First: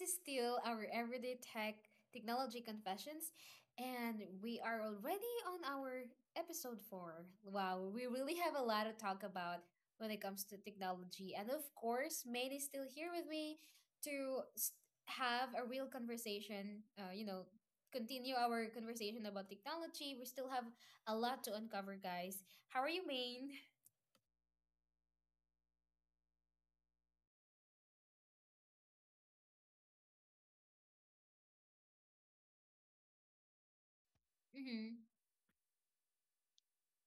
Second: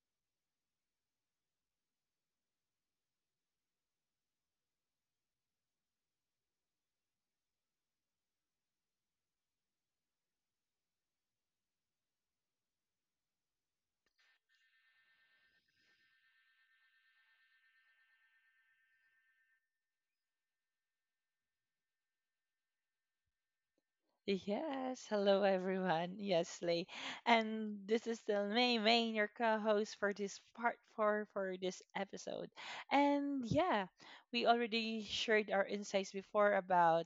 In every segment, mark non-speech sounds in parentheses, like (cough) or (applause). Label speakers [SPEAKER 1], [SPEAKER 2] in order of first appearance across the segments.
[SPEAKER 1] is still our everyday technology confessions, and we are already on our episode four. Wow, we really have a lot to talk about when it comes to technology. And of course, Maine is still here with me to have a real conversation, continue our conversation about technology. We still have a lot to uncover, guys. How are you, Maine?
[SPEAKER 2] Yes, hello everyone. Yes, Lay. And this is still May, your co-host for this part four for this episode. And yeah, we
[SPEAKER 1] Mm-hmm.
[SPEAKER 2] already shared our insights before about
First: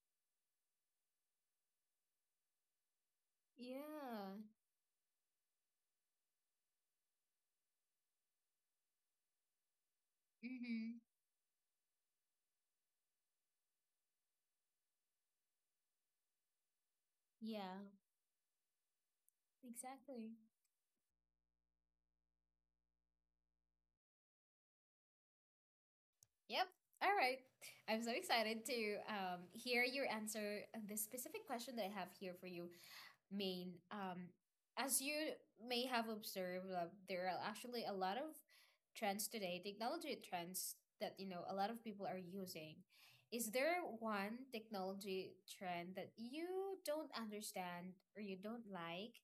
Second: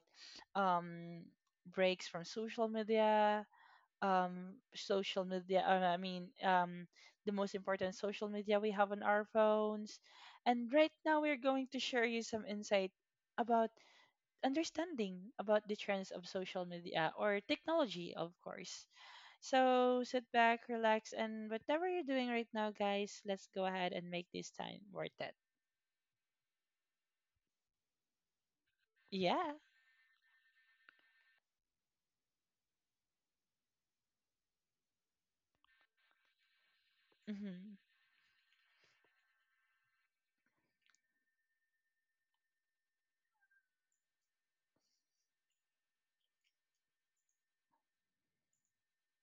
[SPEAKER 2] um breaks from
[SPEAKER 1] Yeah.
[SPEAKER 2] social media, I mean the most important social media we have on our phones. And right
[SPEAKER 1] Mm-hmm.
[SPEAKER 2] now we're going to share you some insight about understanding about the trends of social media or
[SPEAKER 1] Yeah.
[SPEAKER 2] technology, of course. So sit
[SPEAKER 1] Exactly.
[SPEAKER 2] back, relax, and whatever you're doing right now, guys, let's go ahead and make this time worth it.
[SPEAKER 1] Yep. All right. I'm so excited to
[SPEAKER 2] Yeah.
[SPEAKER 1] hear your answer on this specific question that I have here for you, Maine. As you may have observed, there are
[SPEAKER 2] hmm
[SPEAKER 1] actually a lot of trends today, technology trends that a lot of people are using. Is there one technology trend that you don't understand or you don't like,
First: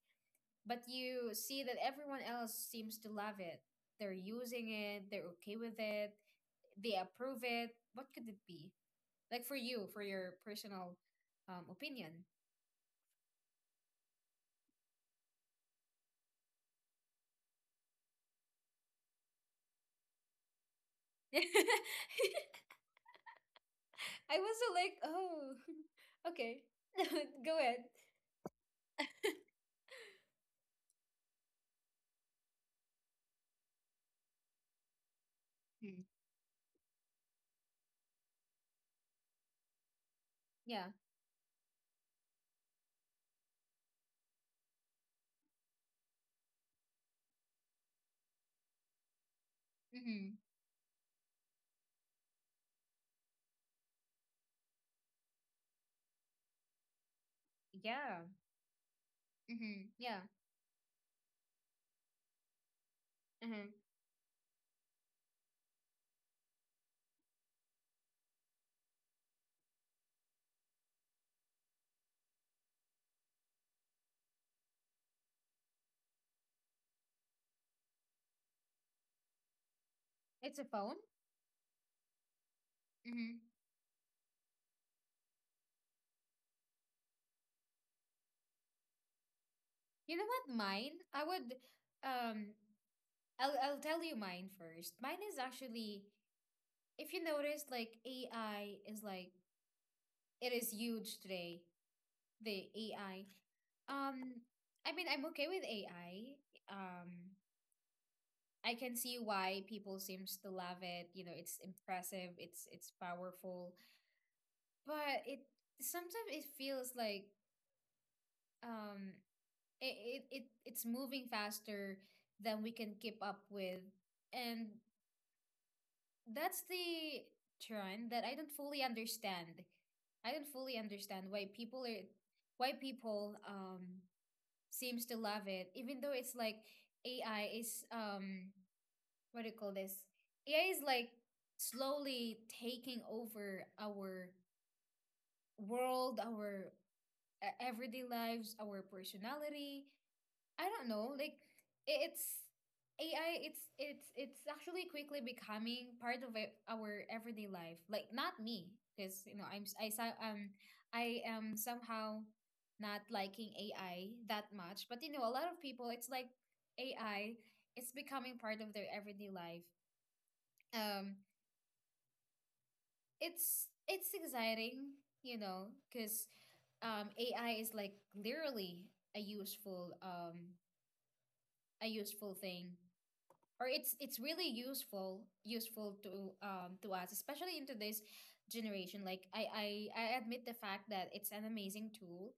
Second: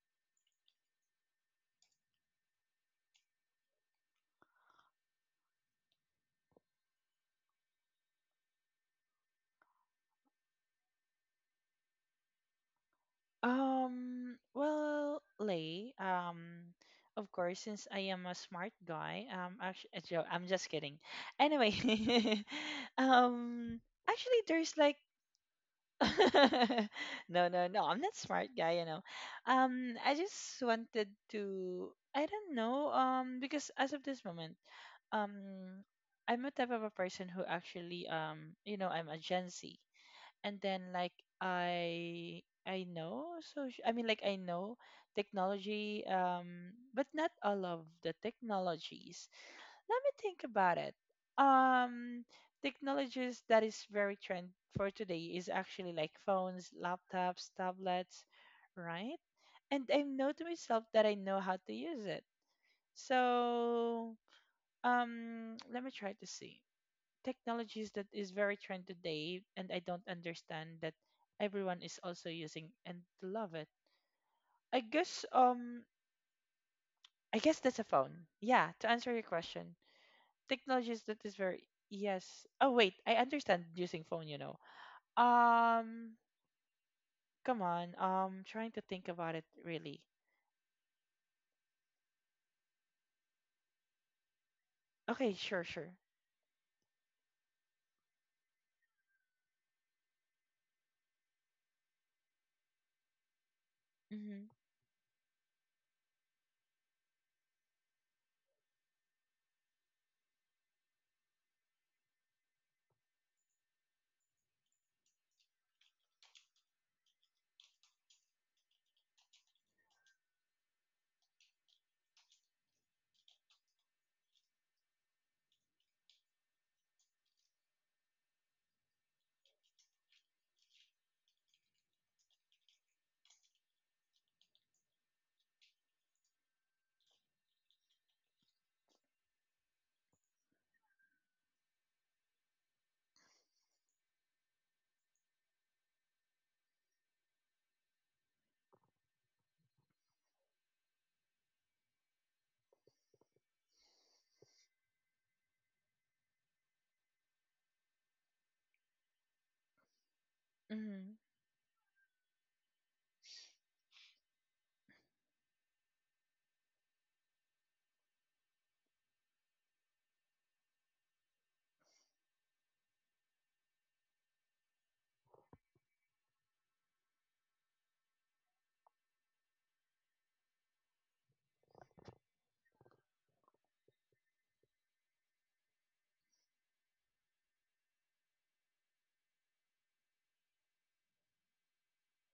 [SPEAKER 1] but you see that everyone else seems to love it? They're using it, they're okay with it. They approve it. What could it be? Like for you, for your personal opinion.
[SPEAKER 2] Well, Lay. Of course, since I am a smart guy, actually, I'm just kidding.
[SPEAKER 1] (laughs) I
[SPEAKER 2] Anyway, (laughs) um, actually,
[SPEAKER 1] was so
[SPEAKER 2] there's
[SPEAKER 1] like,
[SPEAKER 2] like
[SPEAKER 1] oh, (laughs) okay,
[SPEAKER 2] (laughs)
[SPEAKER 1] (laughs)
[SPEAKER 2] no,
[SPEAKER 1] go
[SPEAKER 2] no,
[SPEAKER 1] ahead.
[SPEAKER 2] no. I'm not smart guy, you know. I just wanted to. I don't know. Because as of this moment, um,
[SPEAKER 1] Mm.
[SPEAKER 2] I'm a type of a person who actually, you know, I'm a Gen Z, and
[SPEAKER 1] Yeah.
[SPEAKER 2] then like I know. So I mean, like I know technology. But not all of the technologies. Let me
[SPEAKER 1] Mm-hmm.
[SPEAKER 2] think about it. Um, technologies that is very trend for today is actually like phones, laptops,
[SPEAKER 1] Yeah.
[SPEAKER 2] tablets, right? And
[SPEAKER 1] Mm-hmm.
[SPEAKER 2] I
[SPEAKER 1] Yeah.
[SPEAKER 2] know to myself that I know how to use it.
[SPEAKER 1] Mm-hmm.
[SPEAKER 2] So, let me try to see technologies that is very trend today, and I don't understand that everyone is also using and love it. I guess um, I guess that's a phone. Yeah, to answer your question,
[SPEAKER 1] It's a phone.
[SPEAKER 2] technologies that is very yes. Oh wait, I
[SPEAKER 1] Mm-hmm.
[SPEAKER 2] understand using phone, you know. Um, come on. Trying to think about it really.
[SPEAKER 1] You know what? Mine. I would. Um. I'll tell you mine first. Mine
[SPEAKER 2] Okay,
[SPEAKER 1] is
[SPEAKER 2] sure, sure.
[SPEAKER 1] actually, if you notice, like AI is like it is huge today. The AI. Um,
[SPEAKER 2] Mhm.
[SPEAKER 1] I mean, I'm okay with AI. Um, I can see why people seems to love it. You know, it's impressive, it's powerful, but it sometimes it feels like um it's moving faster than we can keep up with. And that's the trend that I don't fully understand. I don't fully understand why people seems to love it, even though it's like AI is what do you call this? AI is like slowly taking over our world, our everyday lives, our personality, I don't know. Like it's AI. It's actually quickly becoming part of our everyday life. Like not me, because I'm s- I so- I
[SPEAKER 2] Mhm.
[SPEAKER 1] am somehow not liking AI that much. But a lot of people, it's like AI is becoming part of their everyday life. Um, it's exciting, because AI is like literally a useful um a useful thing, or it's really useful to us, especially in today's generation. Like I admit the fact that it's an amazing tool,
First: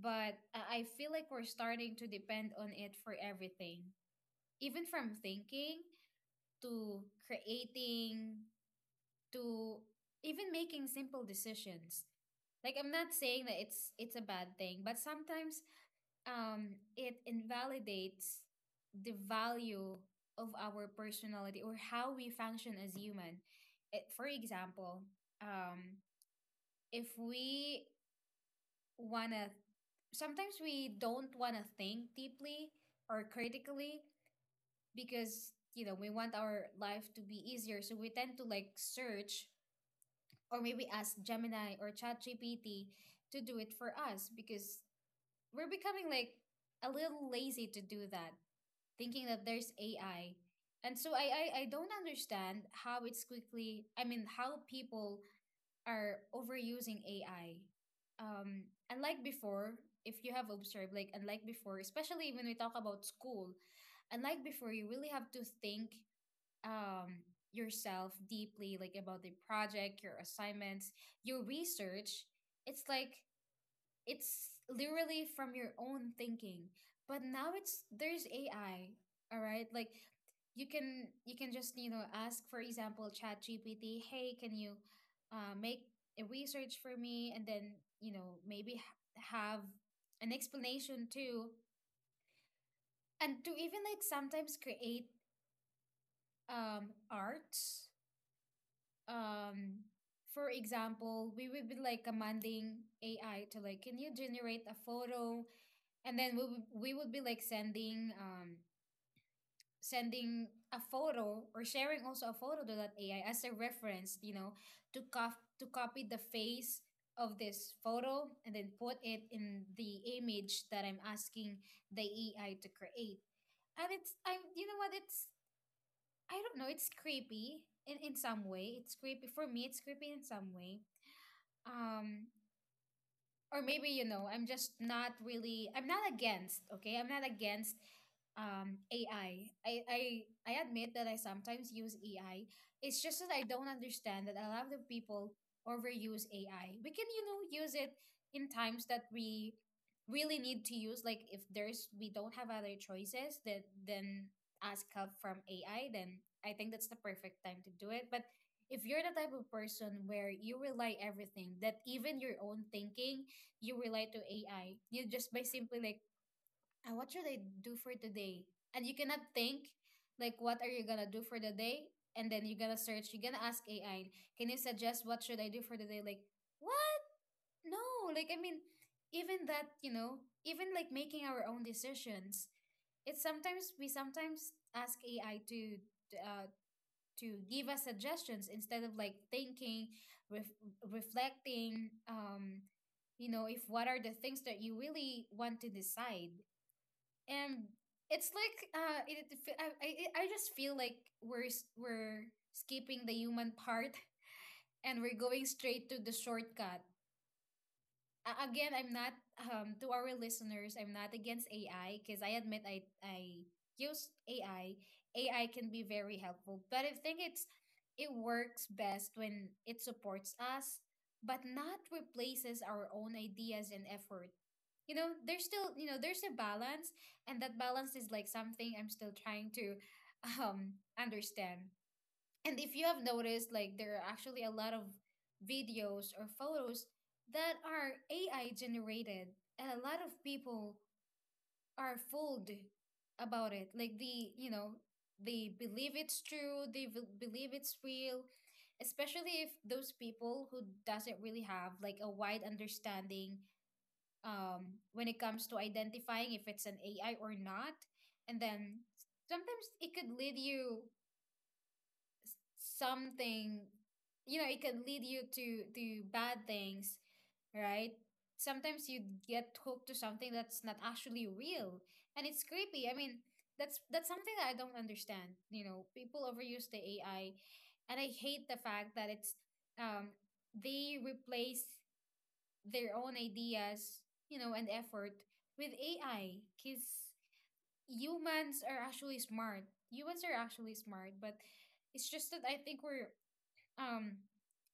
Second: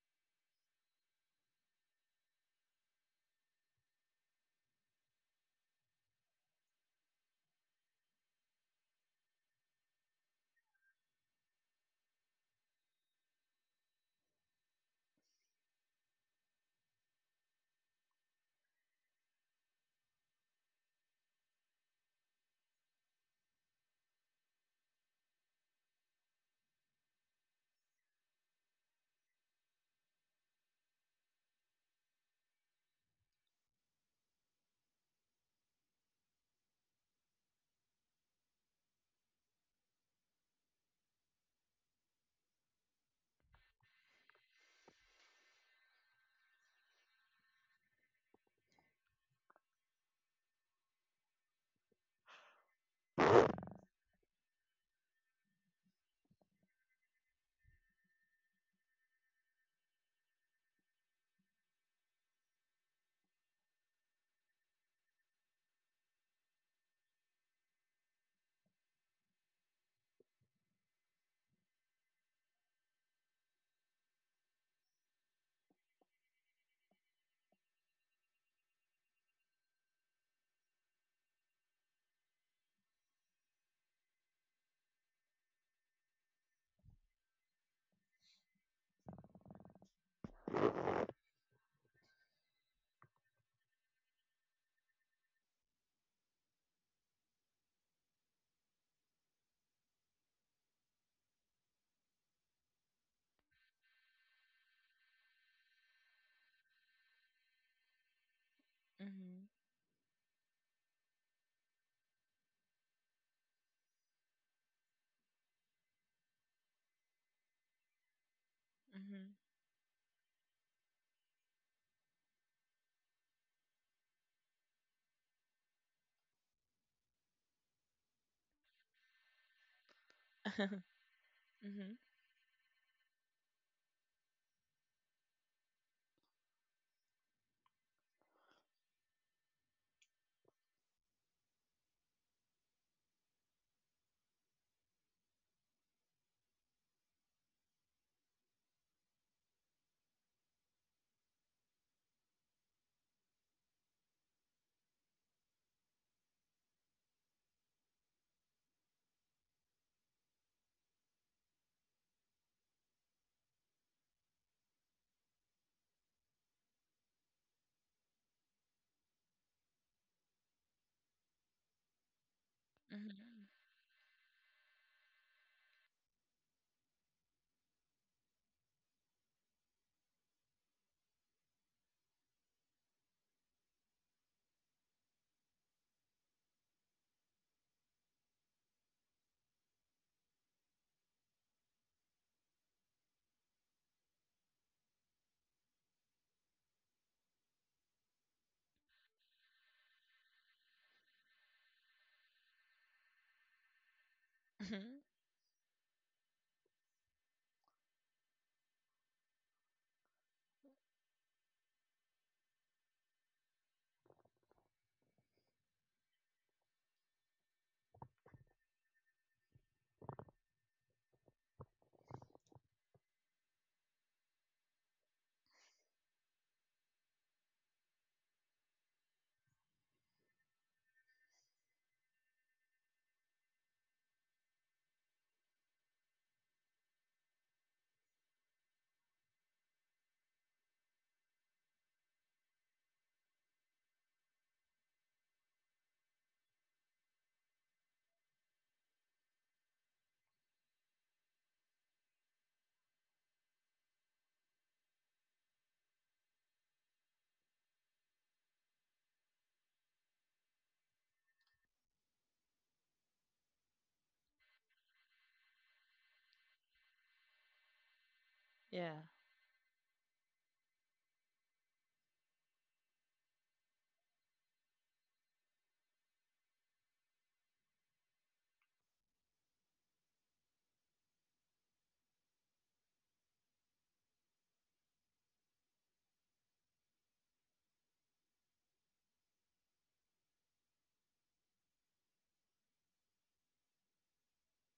[SPEAKER 1] but I feel like we're starting to depend on it for everything, even from thinking to creating to even making simple decisions. Like I'm not saying that it's a bad thing, but sometimes it invalidates the value of our personality or how we function as human. It, for example, um, if we wanna, sometimes we don't wanna think deeply or critically because we want our life to be easier, so we tend to like search or maybe ask Gemini or ChatGPT to do it for us because we're becoming like a little lazy to do that, thinking that there's AI. And so I don't understand how it's quickly I mean, how people are overusing AI. Um Unlike before, if you have observed, like unlike before, especially when we talk about school, unlike before, you really have to think um yourself deeply, like about the project, your assignments, your research. It's like it's literally from your own thinking, but now it's there's AI. All right, like you can, just ask for example ChatGPT, hey, can you make a research for me, and then maybe have an explanation too, and to even like sometimes create art, um for example, we would be like commanding AI to like, can you generate a photo, and then we would be like sending
[SPEAKER 2] Mhm.
[SPEAKER 1] sending a photo or sharing also a photo to that AI as a reference, to cop to copy the face of this photo and then put it
[SPEAKER 2] Mhm.
[SPEAKER 1] in the image that I'm asking the AI to create. And it's I'm you know what, it's I don't know, it's creepy in some way. It's creepy for me, it's creepy in some
[SPEAKER 2] (laughs)
[SPEAKER 1] way.
[SPEAKER 2] mhm.
[SPEAKER 1] Um or maybe I'm just not really, I'm not against, okay, I'm not against, AI. I admit that I sometimes use AI. It's just that I don't understand that a lot of people overuse AI. We can use it in times that we really need to use, like if there's we don't have other choices, that then ask help from AI. Then I think that's the perfect time to do it. But if you're the type of person where you rely everything, that even your own thinking you relate to AI. You just, by simply like, ah, what should I do for today? And you cannot think like what are you gonna do for the day? And then you're gonna search, you're gonna
[SPEAKER 2] Mhm.
[SPEAKER 1] ask AI, can you suggest what should I do for the day? Like, what? No, like I mean, even that, even like making our own decisions, it's sometimes we sometimes ask AI uh to give us suggestions instead of like thinking, ref reflecting, if what are the things that you really want to decide. And it's like it, it fe- I just feel like we're skipping the human part (laughs)
[SPEAKER 2] Mhm.
[SPEAKER 1] and we're going straight to the shortcut. Again, I'm not, to our listeners, I'm not against AI, because I admit I use AI. AI can be very helpful, but I think it works best when it supports us, but not replaces our own ideas and effort. You know, there's still, you know there's a balance, and that balance is like something I'm still trying to (laughs) understand. And if you have noticed, like there are actually a lot of videos or photos that are AI generated, and a lot of people are fooled about it. Like they believe it's true, they believe it's real, especially if those people who doesn't really have like a wide understanding when it comes to identifying if it's an AI or not. And then sometimes it could lead something it can lead you to bad things, right, sometimes
[SPEAKER 2] Yeah.
[SPEAKER 1] you get hooked to something that's not actually real, and it's creepy. I mean, that's something that I don't understand. People overuse the AI, and I hate the fact that it's, um they replace their own ideas, and effort with AI, because humans are actually smart, humans are actually smart, but it's just that I think we're, um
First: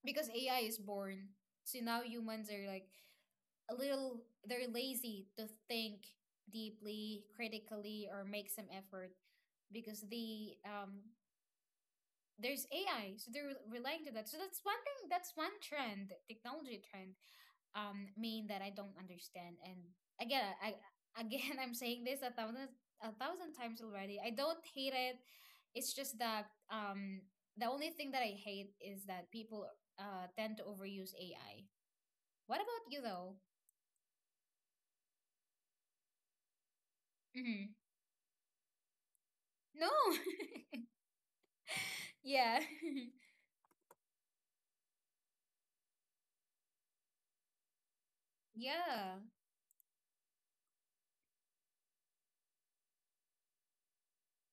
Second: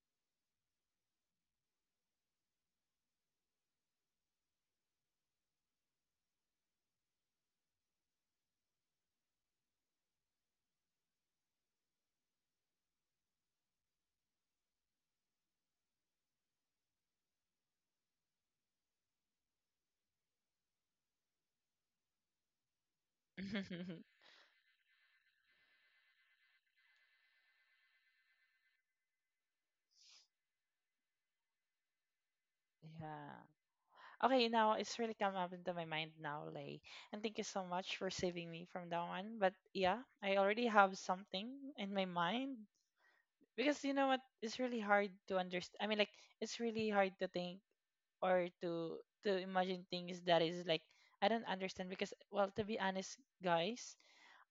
[SPEAKER 1] because AI is born. So now humans are like a little, they're lazy to think deeply, critically, or make some effort because there's AI, so they're relying to that. So that's one thing. That's one trend, technology trend, mean, that I don't understand. And again, I again, (laughs) I'm saying this, a thousand times already.
[SPEAKER 2] (laughs)
[SPEAKER 1] I don't hate it. It's just that um the only thing that I hate is that people tend to overuse AI. What about you
[SPEAKER 2] yeah.
[SPEAKER 1] though?
[SPEAKER 2] Okay, now it's really come up into my mind now, Lay. And thank you
[SPEAKER 1] Mm-hmm.
[SPEAKER 2] so much for saving me from that one. But
[SPEAKER 1] No.
[SPEAKER 2] yeah, I already have something in my
[SPEAKER 1] (laughs)
[SPEAKER 2] mind
[SPEAKER 1] Yeah.
[SPEAKER 2] because you know what, it's really hard to understand. I mean, like it's really hard to think or
[SPEAKER 1] (laughs)
[SPEAKER 2] to
[SPEAKER 1] Yeah.
[SPEAKER 2] to imagine things that is like I don't understand because, well, to be honest, guys,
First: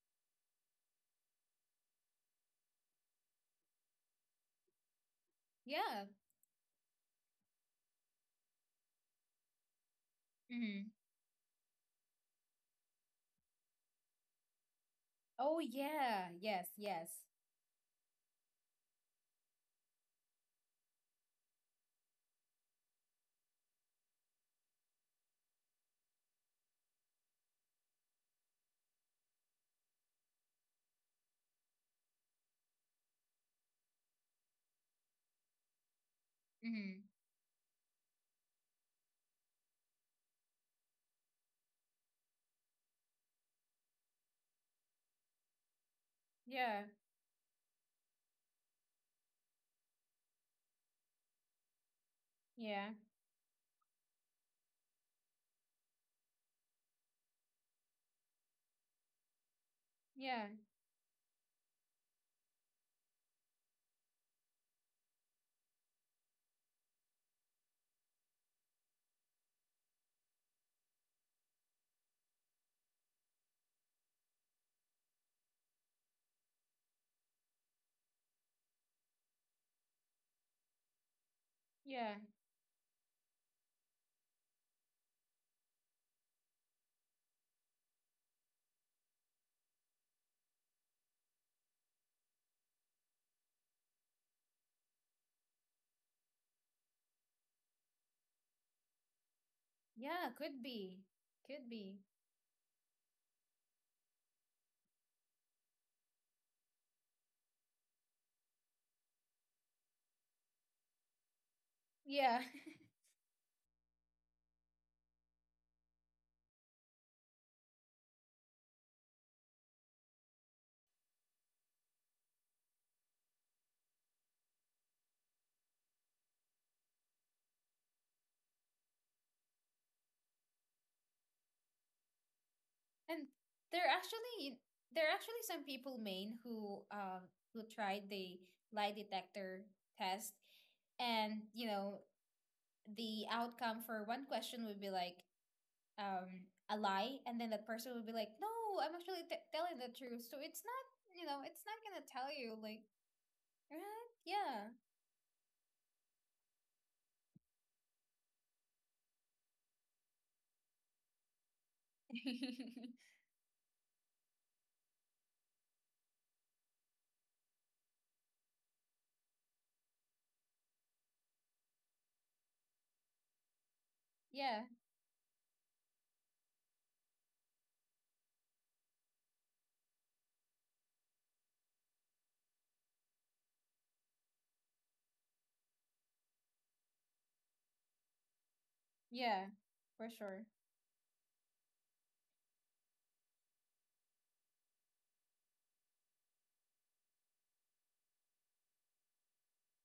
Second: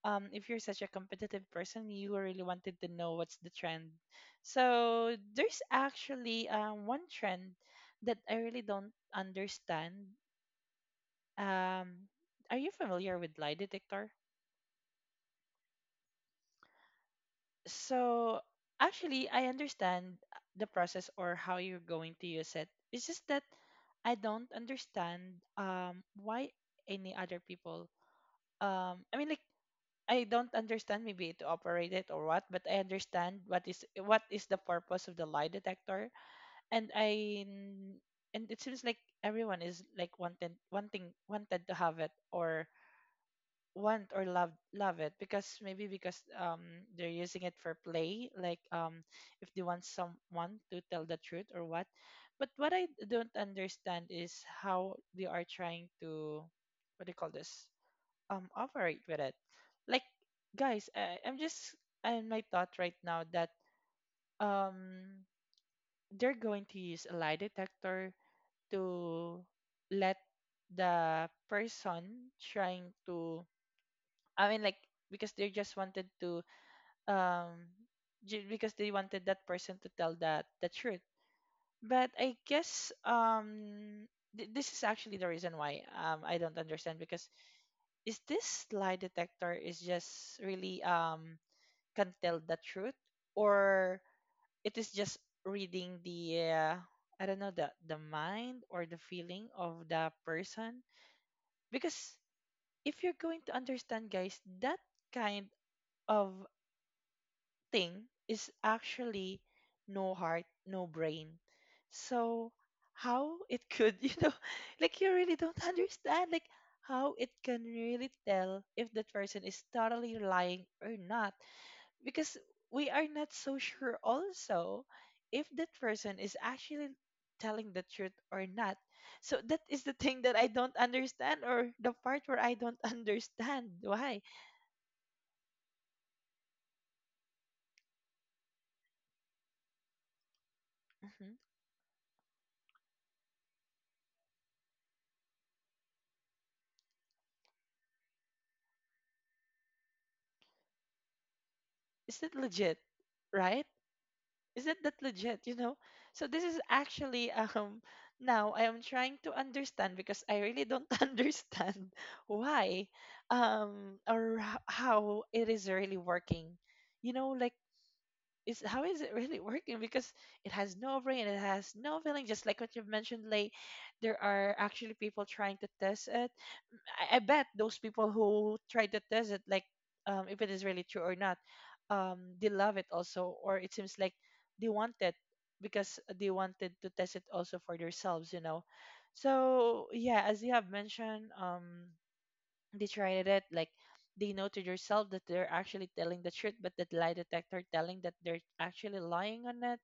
[SPEAKER 2] if you're such a competitive person, you really wanted to know what's the trend. So there's
[SPEAKER 1] Yeah.
[SPEAKER 2] actually one trend that I really don't understand.
[SPEAKER 1] Mm-hmm.
[SPEAKER 2] um are you familiar with lie detector?
[SPEAKER 1] Oh yeah. Yes. Yes.
[SPEAKER 2] So actually, I understand the process or how you're going to use it. It's just that I don't understand why any other people I mean, like I don't understand maybe to operate it or what, but I understand what is the purpose of the lie detector, and
[SPEAKER 1] Mm-hmm.
[SPEAKER 2] I n- and it seems like everyone is like wanted wanting wanted to have it or want or love love it because maybe because
[SPEAKER 1] Yeah.
[SPEAKER 2] they're using it for play, like if they want someone to tell the truth or what. But what I
[SPEAKER 1] Yeah.
[SPEAKER 2] don't understand is how they are trying to, what do you call this, operate with it, like,
[SPEAKER 1] Yeah.
[SPEAKER 2] guys, I'm just in my thought right now that um they're going to use a lie detector to let the person trying to, I mean, like, because they just wanted to, um because they wanted that person to tell that the truth. But
[SPEAKER 1] Yeah.
[SPEAKER 2] I guess this is actually the reason why I don't understand because is this lie detector is just really can tell the truth, or it is just reading the I don't know, the mind or the feeling of the
[SPEAKER 1] Yeah. Could
[SPEAKER 2] person,
[SPEAKER 1] be. Could be.
[SPEAKER 2] because if you're going to understand, guys, that kind of thing is actually no heart, no brain.
[SPEAKER 1] Yeah.
[SPEAKER 2] So
[SPEAKER 1] (laughs)
[SPEAKER 2] how it could, (laughs) you know, like you really don't understand like how it can really tell if that person is totally lying or not, because we are not so sure also if that person is actually telling the truth or not. So that is the thing that I don't understand, or the part where I don't (laughs)
[SPEAKER 1] And
[SPEAKER 2] understand
[SPEAKER 1] there
[SPEAKER 2] why.
[SPEAKER 1] actually there are actually some people, Maine, who tried the lie detector test,
[SPEAKER 2] Mhm.
[SPEAKER 1] and the outcome for one question would be like a lie, and then that person would be like, no, I'm actually t telling the truth, so it's not, it's not gonna
[SPEAKER 2] Is
[SPEAKER 1] tell
[SPEAKER 2] that
[SPEAKER 1] you,
[SPEAKER 2] legit,
[SPEAKER 1] like,
[SPEAKER 2] right?
[SPEAKER 1] right.
[SPEAKER 2] Is
[SPEAKER 1] Yeah.
[SPEAKER 2] that that legit, you know? So this is actually (laughs) now I am trying to understand because I really don't (laughs) understand why how it is really working. You know, like is how is it really (laughs) working, because it has no brain, it has no feeling, just like what you've mentioned, late, there
[SPEAKER 1] (laughs)
[SPEAKER 2] are
[SPEAKER 1] Yeah,
[SPEAKER 2] actually people trying to test it. I bet those people who try to test it, like, if it is really true or not, they love it also, or it seems like they want it because they wanted to test it also for themselves, you know.
[SPEAKER 1] yeah,
[SPEAKER 2] So
[SPEAKER 1] for
[SPEAKER 2] yeah, as
[SPEAKER 1] sure.
[SPEAKER 2] you have mentioned, they tried it like they know to themselves that they're actually telling the truth, but that lie detector telling that they're actually lying on it.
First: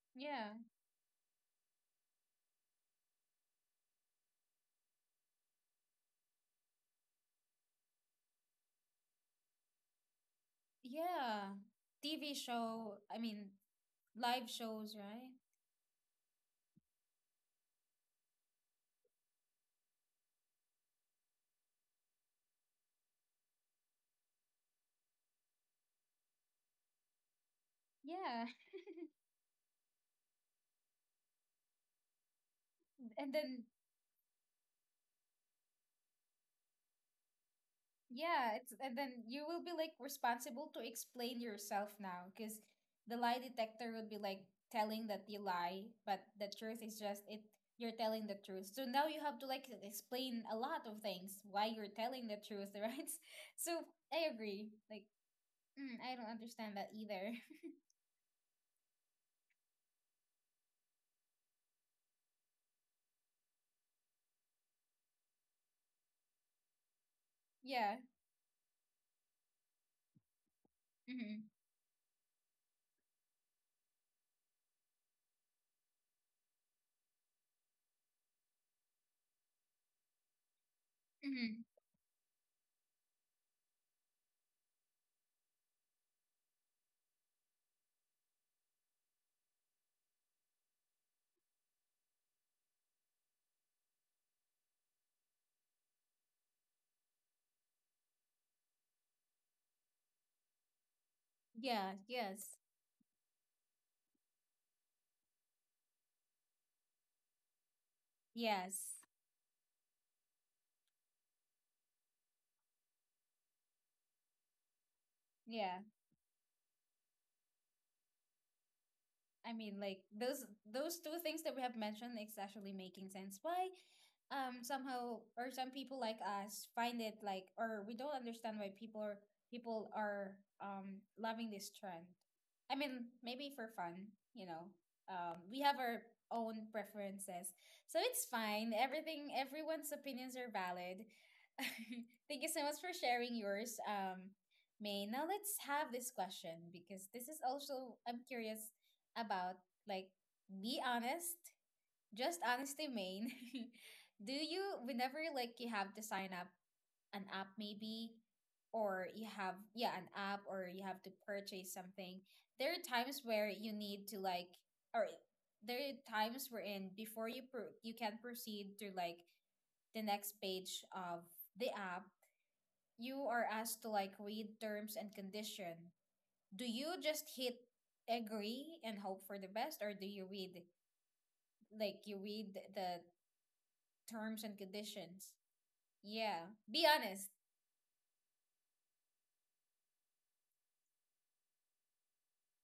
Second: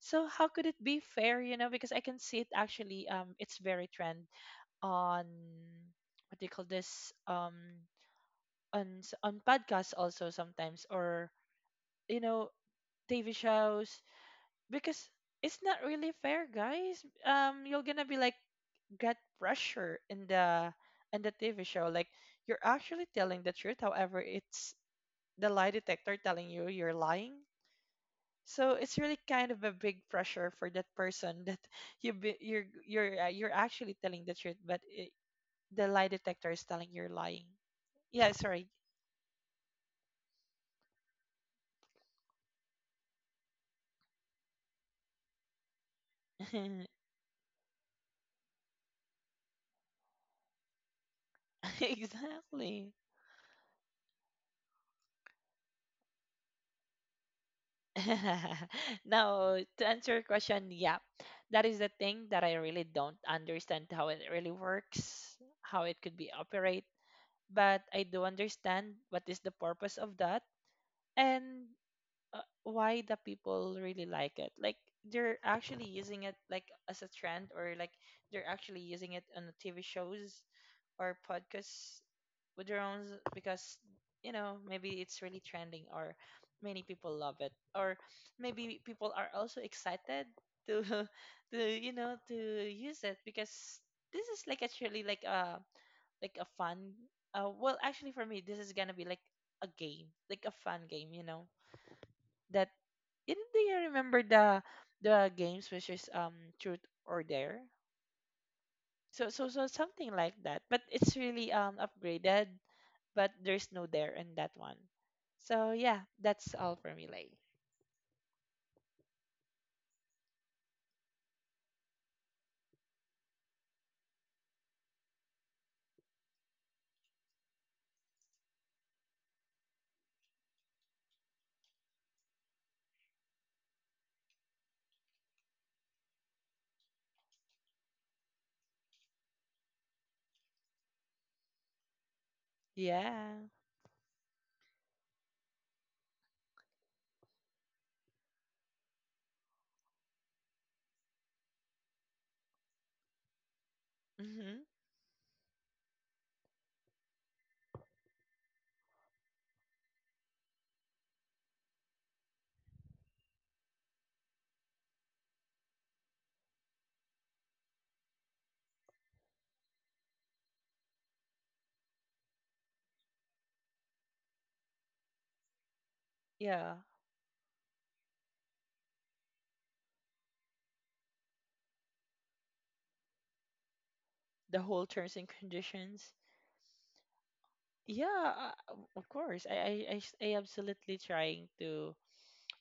[SPEAKER 2] So how
[SPEAKER 1] Yeah,
[SPEAKER 2] could it be fair, you know? Because I can see it actually, it's very trendy on what do you call this on podcasts also sometimes, or
[SPEAKER 1] yeah.
[SPEAKER 2] you
[SPEAKER 1] TV
[SPEAKER 2] know,
[SPEAKER 1] show, I
[SPEAKER 2] TV
[SPEAKER 1] mean,
[SPEAKER 2] shows,
[SPEAKER 1] live shows,
[SPEAKER 2] because
[SPEAKER 1] right.
[SPEAKER 2] it's not really fair, guys, you're gonna be like get pressure in the TV show, like you're actually telling the truth, however, it's the lie detector telling you you're lying.
[SPEAKER 1] Yeah,
[SPEAKER 2] So it's really kind of a big pressure for that person that (laughs) you be, you're
[SPEAKER 1] and
[SPEAKER 2] you're
[SPEAKER 1] then,
[SPEAKER 2] actually telling the truth, but it, the lie detector is telling you're lying. Yeah,
[SPEAKER 1] yeah,
[SPEAKER 2] sorry.
[SPEAKER 1] it's and then you will be like responsible to explain yourself now, because the lie detector would be like telling that you lie, but the truth
[SPEAKER 2] (laughs)
[SPEAKER 1] is, just, it, you're telling the truth, so now you have to like explain a lot of things why you're telling the truth. (laughs)
[SPEAKER 2] Exactly.
[SPEAKER 1] Right. So I agree, like, mm, I don't understand that either.
[SPEAKER 2] (laughs) Now, to answer your question, yeah, that is the thing that I really don't understand how it really works, how it could be operate, but
[SPEAKER 1] (laughs) Yeah.
[SPEAKER 2] I do understand what is the purpose of that,
[SPEAKER 1] Mm-hmm.
[SPEAKER 2] and why the people really like it. Like they're actually using it like as a trend, or like they're actually using it on the TV shows or
[SPEAKER 1] Mm-hmm.
[SPEAKER 2] podcasts with their own s- because you know maybe it's really trending, or many people love it, or maybe people are also excited to (laughs) to, you know, to use it, because this is like actually like a fun, well, actually for me this is gonna be like a game, like a fun game, you know,
[SPEAKER 1] Yeah. Yes.
[SPEAKER 2] that you know, do you remember the games which is truth or dare?
[SPEAKER 1] Yes.
[SPEAKER 2] So so so something like that. But it's really upgraded, but there's no there in that one. So
[SPEAKER 1] Yeah.
[SPEAKER 2] yeah, that's all for me, like.
[SPEAKER 1] I mean, like those two things that we have mentioned, it's actually making sense. Why, somehow, or some people like us find it like, or we don't understand why people are, people are loving this trend. I mean, maybe for fun, you know. We have our own preferences, so it's fine. Everything, everyone's opinions are valid. (laughs) Thank you so much for sharing
[SPEAKER 2] Yeah.
[SPEAKER 1] yours, May. Now let's have this question, because this is also, I'm curious about, like, be honest, just honesty, Main. (laughs) Do you,
[SPEAKER 2] Mhm.
[SPEAKER 1] whenever like you have to sign up an app maybe, or you have, yeah, an app, or you have to purchase something, there are times where you need to, like, or there are times wherein before you you can proceed to, like, the next page of the app, you are asked to, like, read terms and condition. Do
[SPEAKER 2] Yeah.
[SPEAKER 1] you just hit agree and hope for the best, or do you read, like, you read the terms and
[SPEAKER 2] The whole terms and
[SPEAKER 1] conditions?
[SPEAKER 2] conditions.
[SPEAKER 1] Yeah. Be honest.
[SPEAKER 2] Yeah, of course. I absolutely trying to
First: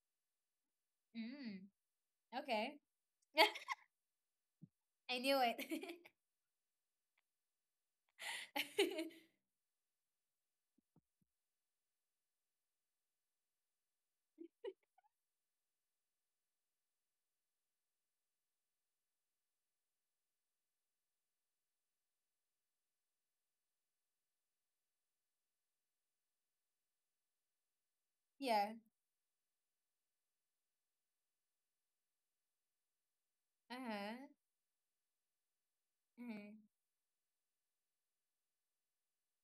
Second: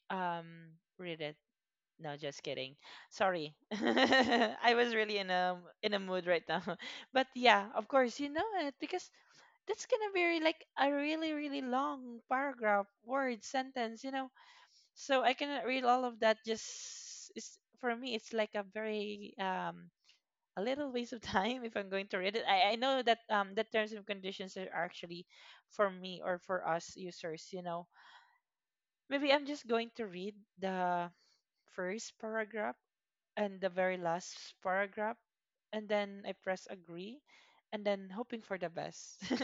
[SPEAKER 2] read it.
[SPEAKER 1] Mm,
[SPEAKER 2] No, just kidding.
[SPEAKER 1] okay.
[SPEAKER 2] Sorry.
[SPEAKER 1] (laughs)
[SPEAKER 2] (laughs) I was really
[SPEAKER 1] I
[SPEAKER 2] in
[SPEAKER 1] knew
[SPEAKER 2] a in
[SPEAKER 1] it.
[SPEAKER 2] a mood right now. (laughs) But yeah, of course, you know it because
[SPEAKER 1] (laughs)
[SPEAKER 2] that's gonna be like a really really long paragraph word sentence, you know, so I cannot read all of that. Just it's, for me it's like a very a little waste of (laughs) time if I'm going to read it. I know that the terms and conditions are actually for me or for us users, you know,
[SPEAKER 1] Yeah.
[SPEAKER 2] maybe I'm just going to read the first paragraph and the very
[SPEAKER 1] Uh-huh.
[SPEAKER 2] last paragraph, and then I
[SPEAKER 1] Mhm.
[SPEAKER 2] press agree and then hoping for the best. (laughs)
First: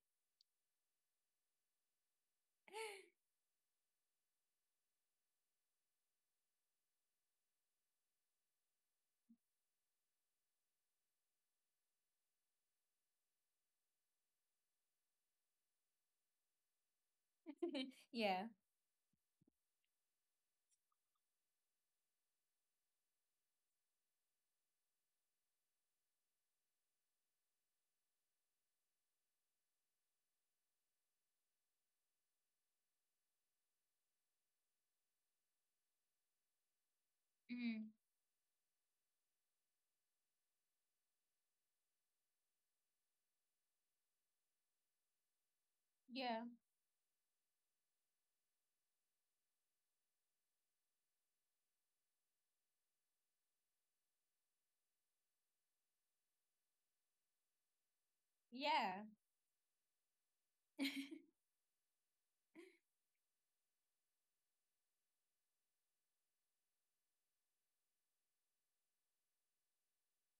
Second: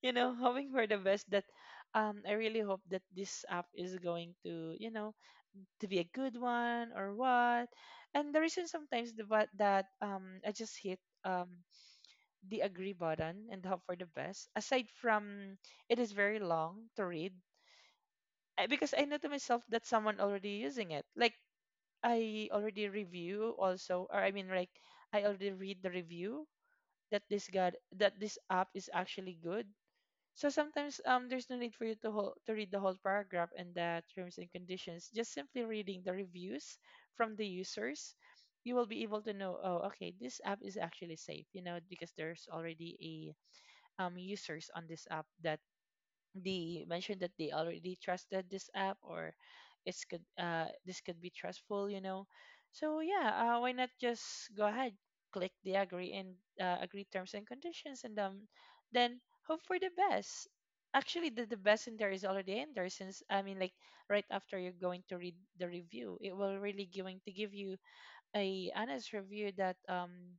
[SPEAKER 2] You know, hoping for the best that I really hope that
[SPEAKER 1] (laughs)
[SPEAKER 2] this app is going to, you know, to be a good one or what. And the reason sometimes the but that I just hit um the agree button and hope for the best. Aside from it is very long to read,
[SPEAKER 1] Yeah.
[SPEAKER 2] I- because I know to myself that someone already using it. Like I already review also, or I mean, like I already read the review that this god that this app is actually good. So sometimes there's no need for you to whole, to read the whole paragraph and the terms and conditions. Just simply reading the reviews from the
[SPEAKER 1] Mhm.
[SPEAKER 2] users, you will be able to know. Oh, okay, this app is actually safe. You know because there's already a users on this app that
[SPEAKER 1] Yeah.
[SPEAKER 2] they mentioned that they already trusted this app or it's could this could be trustful, you know. So yeah, why not just go ahead, click the agree and agree terms and conditions, and
[SPEAKER 1] Yeah.
[SPEAKER 2] then hope for the best. Actually
[SPEAKER 1] (laughs)
[SPEAKER 2] the best in there is already in there, since I mean like right after you're going to read the review, it will really going to give you a honest review that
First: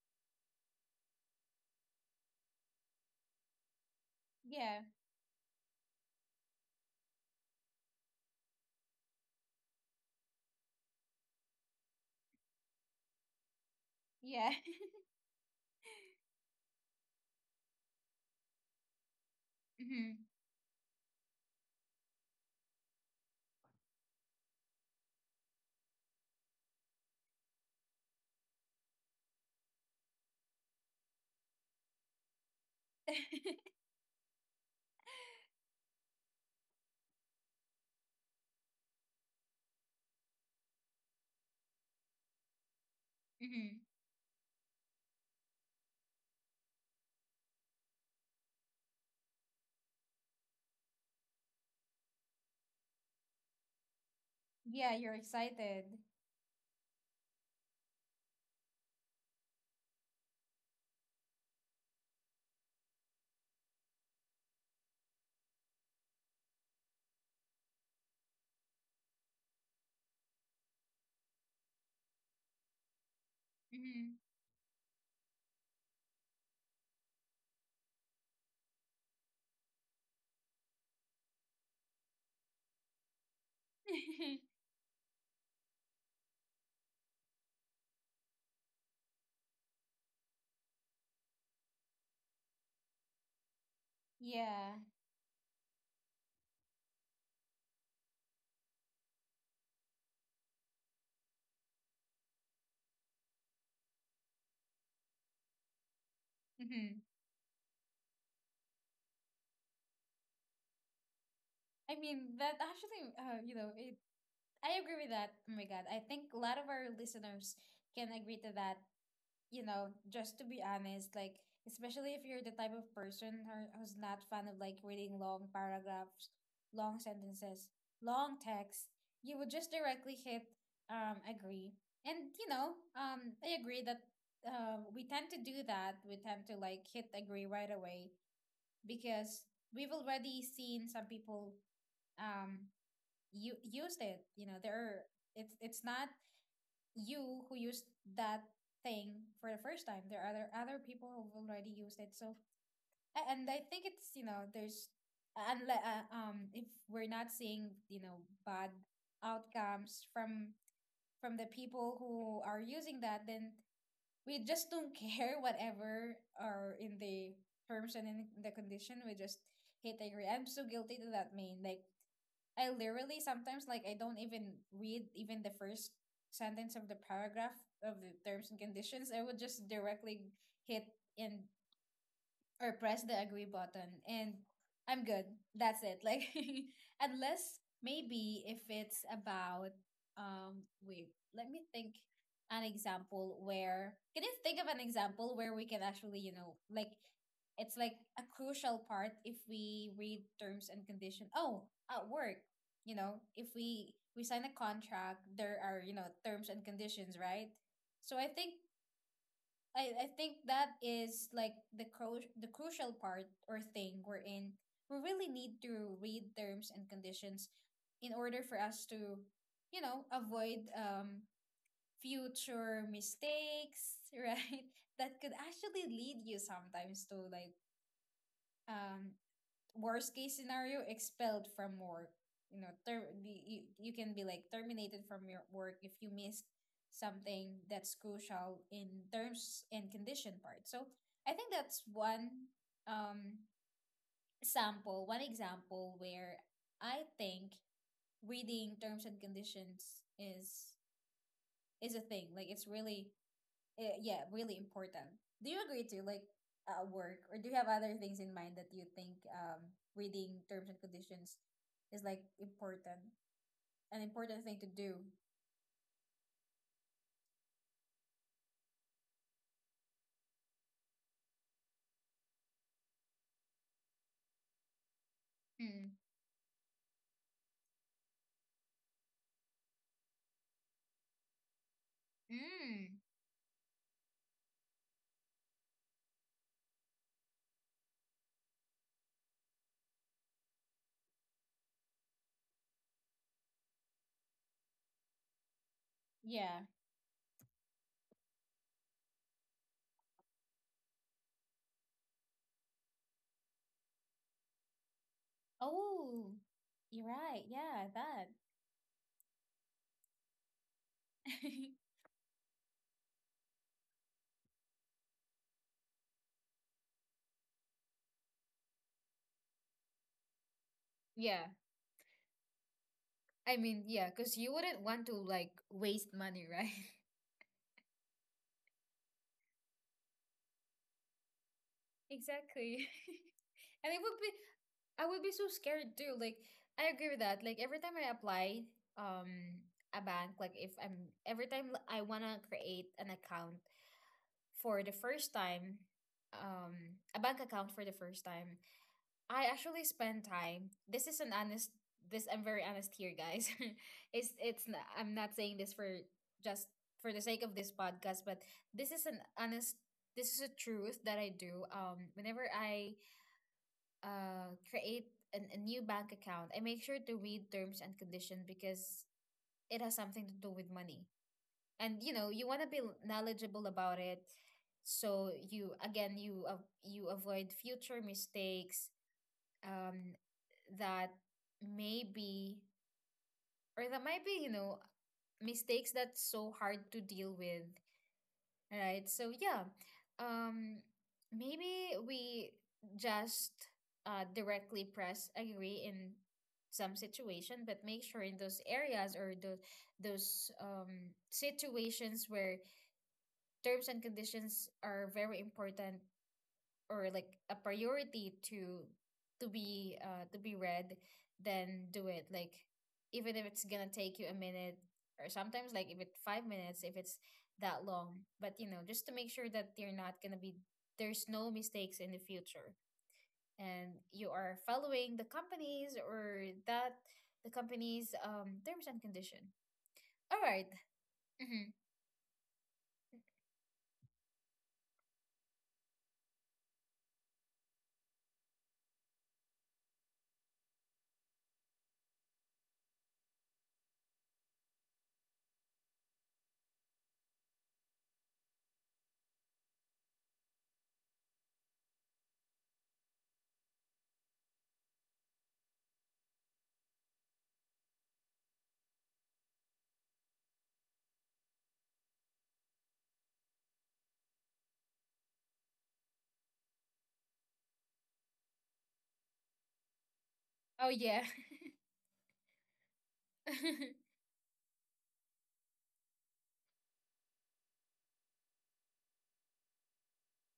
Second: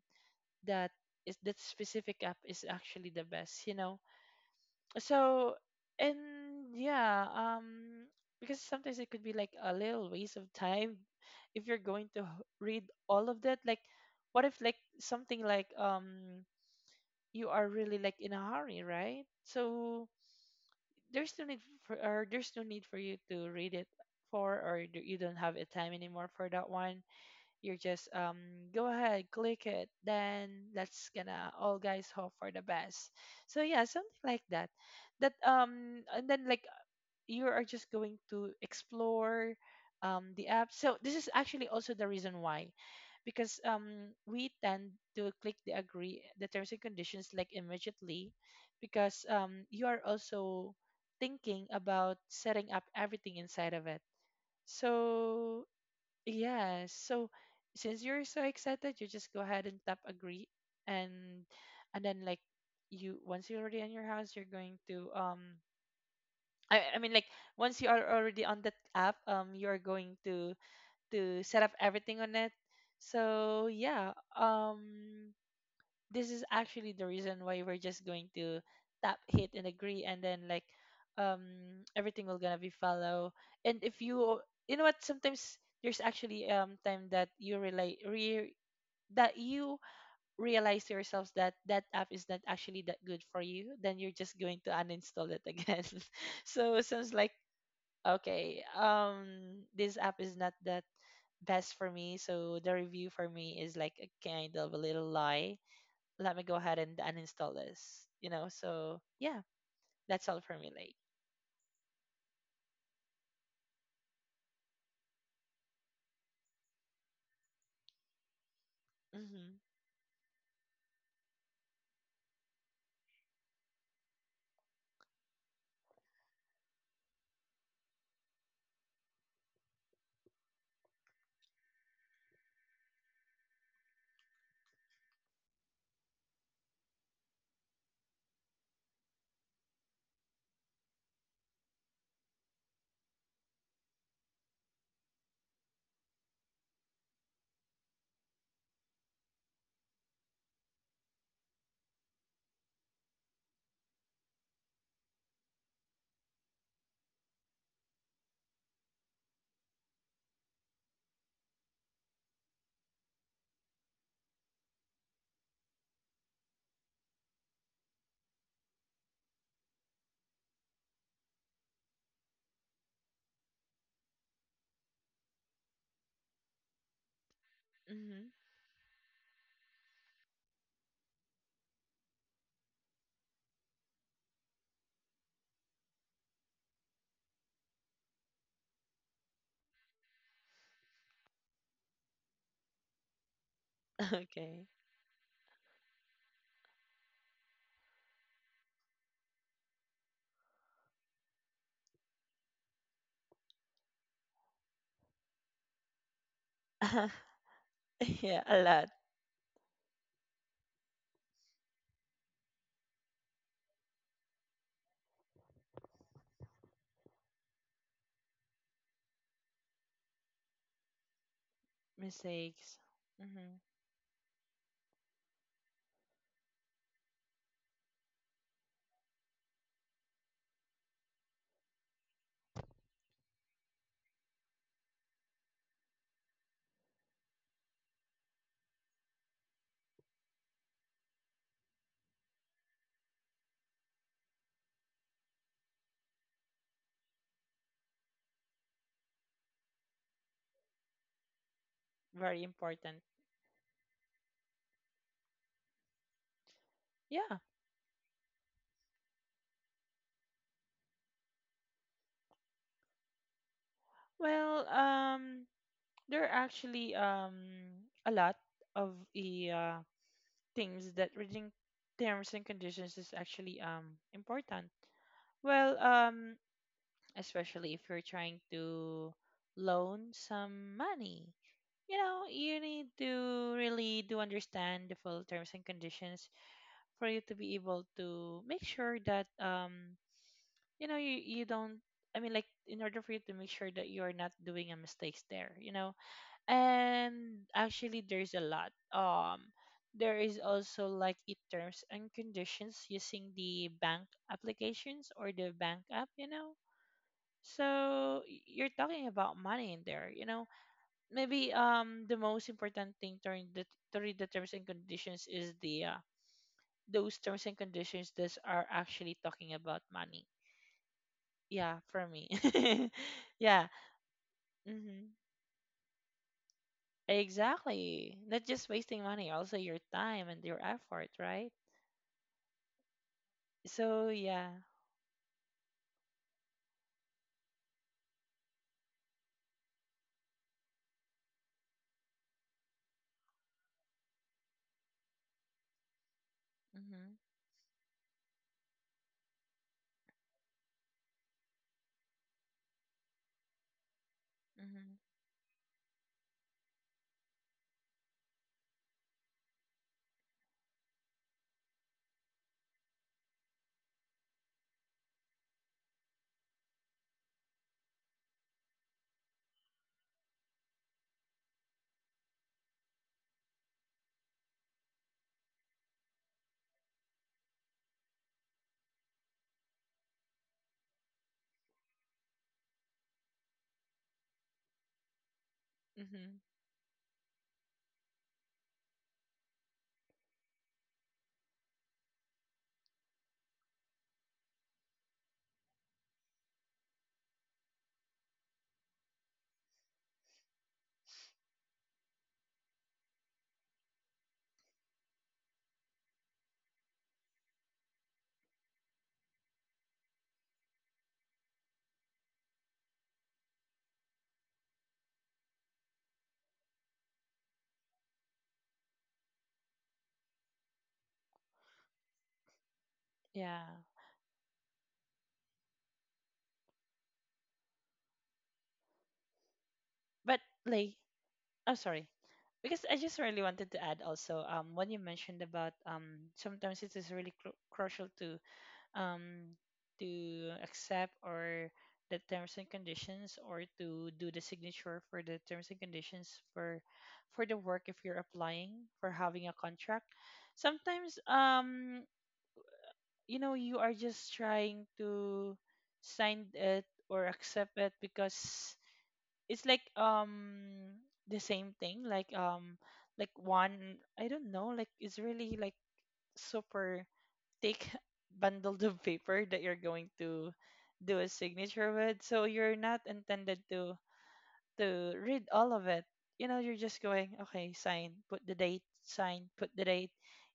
[SPEAKER 2] that is that specific app is actually the best, you know.
[SPEAKER 1] Yeah.
[SPEAKER 2] So and yeah, because sometimes it could be like a little waste of time if you're going to read all of that. Like, what
[SPEAKER 1] Yeah.
[SPEAKER 2] if like
[SPEAKER 1] (laughs)
[SPEAKER 2] something like you are really like in a hurry, right? So
[SPEAKER 1] Mhm.
[SPEAKER 2] there's no need for or there's no need for you to read it for or you don't have a time anymore for that one. You're just go ahead, click it, then let's gonna all guys hope for the best. So yeah, something like that. That and then like you are just going to explore the app. So this is actually also the reason why because
[SPEAKER 1] Mhm.
[SPEAKER 2] we tend to click the agree the terms and conditions like immediately because you are also thinking about setting up everything inside of it
[SPEAKER 1] Yeah, you're
[SPEAKER 2] so
[SPEAKER 1] excited.
[SPEAKER 2] yes. So since you're so excited, you just go ahead and tap agree and then like you once you're already in your house, you're going to um. I mean like once you are already on that app, you're going to set up everything on it. So yeah,
[SPEAKER 1] Mhm.
[SPEAKER 2] this is actually the reason why we're just going to tap hit and agree and then like um everything will gonna be follow and if you
[SPEAKER 1] (laughs)
[SPEAKER 2] you know what sometimes there's actually time that that you realize to yourselves that that app is not actually that good for you then you're just going to
[SPEAKER 1] Yeah.
[SPEAKER 2] uninstall it again. (laughs) So it sounds like okay, this app is not that best for me, so the review for me is like a kind of a little lie. Let me go ahead and
[SPEAKER 1] Mhm.
[SPEAKER 2] uninstall this. You know, so yeah, that's all for me, Lake.
[SPEAKER 1] I mean, that, actually, you know, I agree with that. Oh my God. I think a lot of our listeners can agree to that,
[SPEAKER 2] Mhm.
[SPEAKER 1] you know, just to be honest, like, especially if you're the type of person who's not fan of like reading long paragraphs, long sentences, long text, you would just directly hit agree. And I agree that, we tend to do that. We tend to like hit agree right away because we've already seen some people, um you used it. You know, there are, it's not you who used that thing for the first time. There are other people who've already used it. So, and I think it's, you know, there's, and if we're not seeing, you know, bad outcomes from the people who are using that, then we just don't (laughs) care whatever are in the terms and in the condition. We just hit agree. I'm so guilty to that. Mean like, I literally sometimes, like, I don't even read even the first sentence of the paragraph of the
[SPEAKER 2] Mhm.
[SPEAKER 1] terms and conditions. I would just directly hit in or press the agree button, and I'm good. That's it. Like, (laughs) unless maybe if it's about, wait, let me think, an example,
[SPEAKER 2] (laughs)
[SPEAKER 1] where, can you
[SPEAKER 2] Okay.
[SPEAKER 1] think of an example where we can actually, you know, like, it's like a crucial part if we read terms and condition? Oh, at work, you know, if we sign a contract, there are, you know, terms and conditions,
[SPEAKER 2] (laughs)
[SPEAKER 1] right? So I
[SPEAKER 2] Yeah,
[SPEAKER 1] think,
[SPEAKER 2] a lot.
[SPEAKER 1] I think that is like the the crucial part or thing we're in. We really need to read terms and conditions in order for us to, you know, avoid,
[SPEAKER 2] Mistakes.
[SPEAKER 1] future
[SPEAKER 2] Mhm.
[SPEAKER 1] mistakes, (laughs) right? That could actually lead you sometimes to like, um worst case scenario, expelled from work, you know, you, you can be like terminated from your work if you missed something that's crucial in terms and condition part. So I think that's one, um sample, one example where I think reading terms and conditions is a thing,
[SPEAKER 2] Very
[SPEAKER 1] like it's
[SPEAKER 2] important.
[SPEAKER 1] really, yeah, really important. Do you agree to like at work, or
[SPEAKER 2] Yeah.
[SPEAKER 1] do you have other things in mind that you think, reading terms and conditions is like important, an important thing to
[SPEAKER 2] Well,
[SPEAKER 1] do?
[SPEAKER 2] there are actually a lot of the things that reading terms and conditions is actually important. Well,
[SPEAKER 1] Mm.
[SPEAKER 2] especially if you're trying to loan some money. You know, you need
[SPEAKER 1] Mm.
[SPEAKER 2] to really do understand the full terms and conditions for you to be able to make sure that you know you don't, I mean like, in order for you to make sure that you're not doing a mistakes there, you know.
[SPEAKER 1] Yeah.
[SPEAKER 2] And actually there's a lot. There is also like it terms and conditions using the bank applications or the bank app,
[SPEAKER 1] Oh,
[SPEAKER 2] you know,
[SPEAKER 1] you're right. Yeah,
[SPEAKER 2] so
[SPEAKER 1] that.
[SPEAKER 2] you're talking about money in there, you know. Maybe
[SPEAKER 1] (laughs)
[SPEAKER 2] the most important thing to read to read the terms and conditions is the those terms and conditions that are actually talking about money.
[SPEAKER 1] Yeah.
[SPEAKER 2] Yeah, for me. (laughs)
[SPEAKER 1] I
[SPEAKER 2] Yeah.
[SPEAKER 1] mean, yeah, because you wouldn't
[SPEAKER 2] Hmm.
[SPEAKER 1] want to like waste money, right? (laughs)
[SPEAKER 2] Exactly. Not just wasting money, also your time and your effort, right?
[SPEAKER 1] Exactly. (laughs) And it
[SPEAKER 2] So
[SPEAKER 1] would be,
[SPEAKER 2] yeah.
[SPEAKER 1] I would be so scared too. Like, I agree with that. Like every time I apply, um a bank, like if I'm every time, I wanna create an account for the first time,
[SPEAKER 2] Mhm.
[SPEAKER 1] a bank account for the first time, I actually spend time. This is an honest, this I'm very honest here, guys. (laughs) It's not,
[SPEAKER 2] Mhm.
[SPEAKER 1] I'm not saying this for just for the sake of this podcast, but this is an honest, this is a truth that I do. Um, whenever I, create an, a new bank account, I make sure to read terms and conditions because it has something to do with money. And you know, you want to be knowledgeable about it, so you, again, you, you avoid future mistakes, um, that maybe, or that might be, you know, mistakes that's
[SPEAKER 2] Mhm.
[SPEAKER 1] so hard to deal with. Right. So yeah, um, maybe we just, directly press agree in some situation, but make sure in those areas or those situations where terms and conditions are very important, or like a priority to be read, then do it, like, even if it's gonna take you a minute, or sometimes like if it's 5 minutes, if it's that long, but you know just to make sure that you're not gonna be, there's no mistakes in the future,
[SPEAKER 2] Yeah.
[SPEAKER 1] and you are following the companies or that the company's, terms and condition. All
[SPEAKER 2] But
[SPEAKER 1] right.
[SPEAKER 2] like,
[SPEAKER 1] Mm-hmm.
[SPEAKER 2] I'm sorry. Because I just really wanted to add also when you mentioned about sometimes it is really crucial um to accept or the terms and conditions or to do the signature for the terms and conditions for the work if you're applying for having a contract. Sometimes you know you are just trying to sign it or accept it because it's like the same thing like one, I don't know, like it's really like super thick (laughs) bundle of paper that you're going to
[SPEAKER 1] Oh
[SPEAKER 2] do
[SPEAKER 1] yeah.
[SPEAKER 2] a signature with, so you're not intended to
[SPEAKER 1] (laughs)
[SPEAKER 2] read all of it. You know, you're just going okay, sign, put the date, sign, put the date,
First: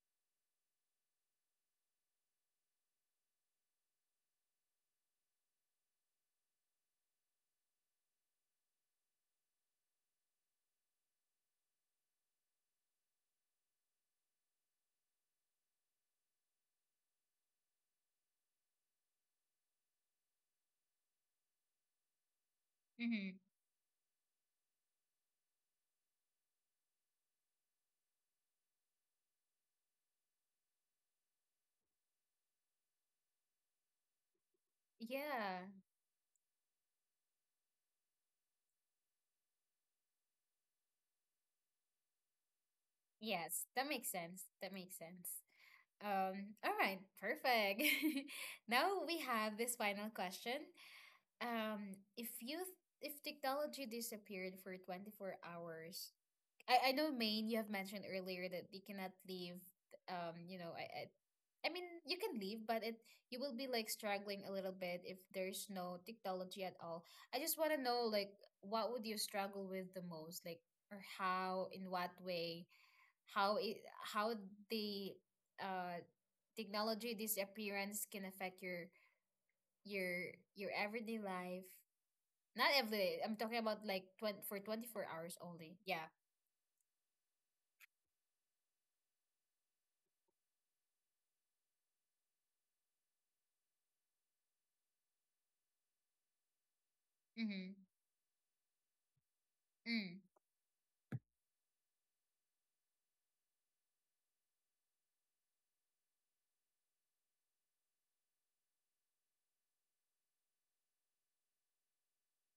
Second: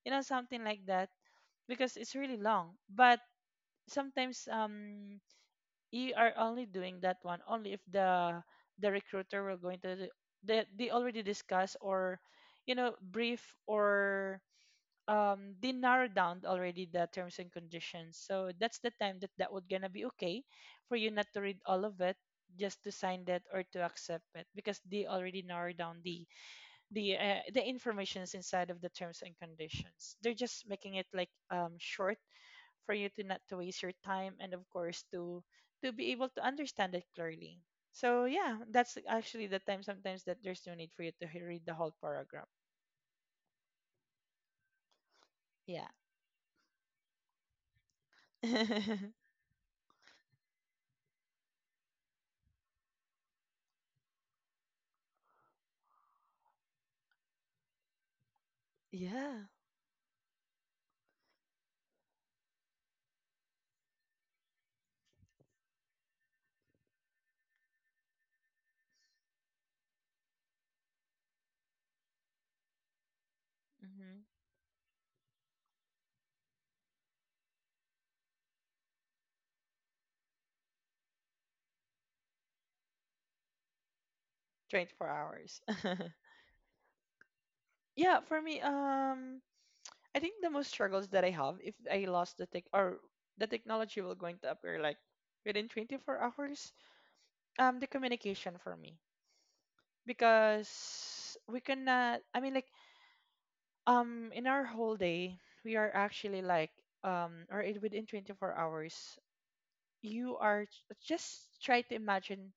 [SPEAKER 2] you know, something like that, because it's really long. But sometimes you are only doing that one only if the recruiter will going to they already discuss or you know brief or they narrow down already the terms and conditions, so that's the time that that would gonna be okay for you not to read all of it, just to sign
[SPEAKER 1] Mm-hmm.
[SPEAKER 2] that or to accept it, because they already narrow down the informations inside of the terms and conditions. They're just making it like short for you to not to waste your time and of course to
[SPEAKER 1] Yeah.
[SPEAKER 2] be able to understand it clearly. So yeah, that's actually the time sometimes that there's no need for you to read the whole paragraph.
[SPEAKER 1] Yes, that makes sense, that makes sense.
[SPEAKER 2] Yeah.
[SPEAKER 1] All right, perfect.
[SPEAKER 2] (laughs)
[SPEAKER 1] (laughs)
[SPEAKER 2] Yeah.
[SPEAKER 1] Now we have this final question. If you, if technology disappeared for 24 hours, I know Maine, you have mentioned earlier that you cannot leave. You know, I I mean you can leave, but it, you will be like struggling a little bit if there's no technology at all. I just want to know, like, what would you struggle with the most, like, or how, in what way, how it
[SPEAKER 2] Hmm.
[SPEAKER 1] how the, uh technology this appearance can affect your your your everyday life, not everyday, I'm talking about like 20, for 24
[SPEAKER 2] 24
[SPEAKER 1] hours
[SPEAKER 2] hours.
[SPEAKER 1] only.
[SPEAKER 2] (laughs)
[SPEAKER 1] Yeah.
[SPEAKER 2] Yeah, for me, I think the most struggles that I have if I lost the tech or the technology will going to appear like within 24 hours,
[SPEAKER 1] Mm-hmm.
[SPEAKER 2] the communication for me,
[SPEAKER 1] Mm,
[SPEAKER 2] because we cannot. I mean, like, in our whole day, we are actually like, or it, within 24 hours, you are just try to imagine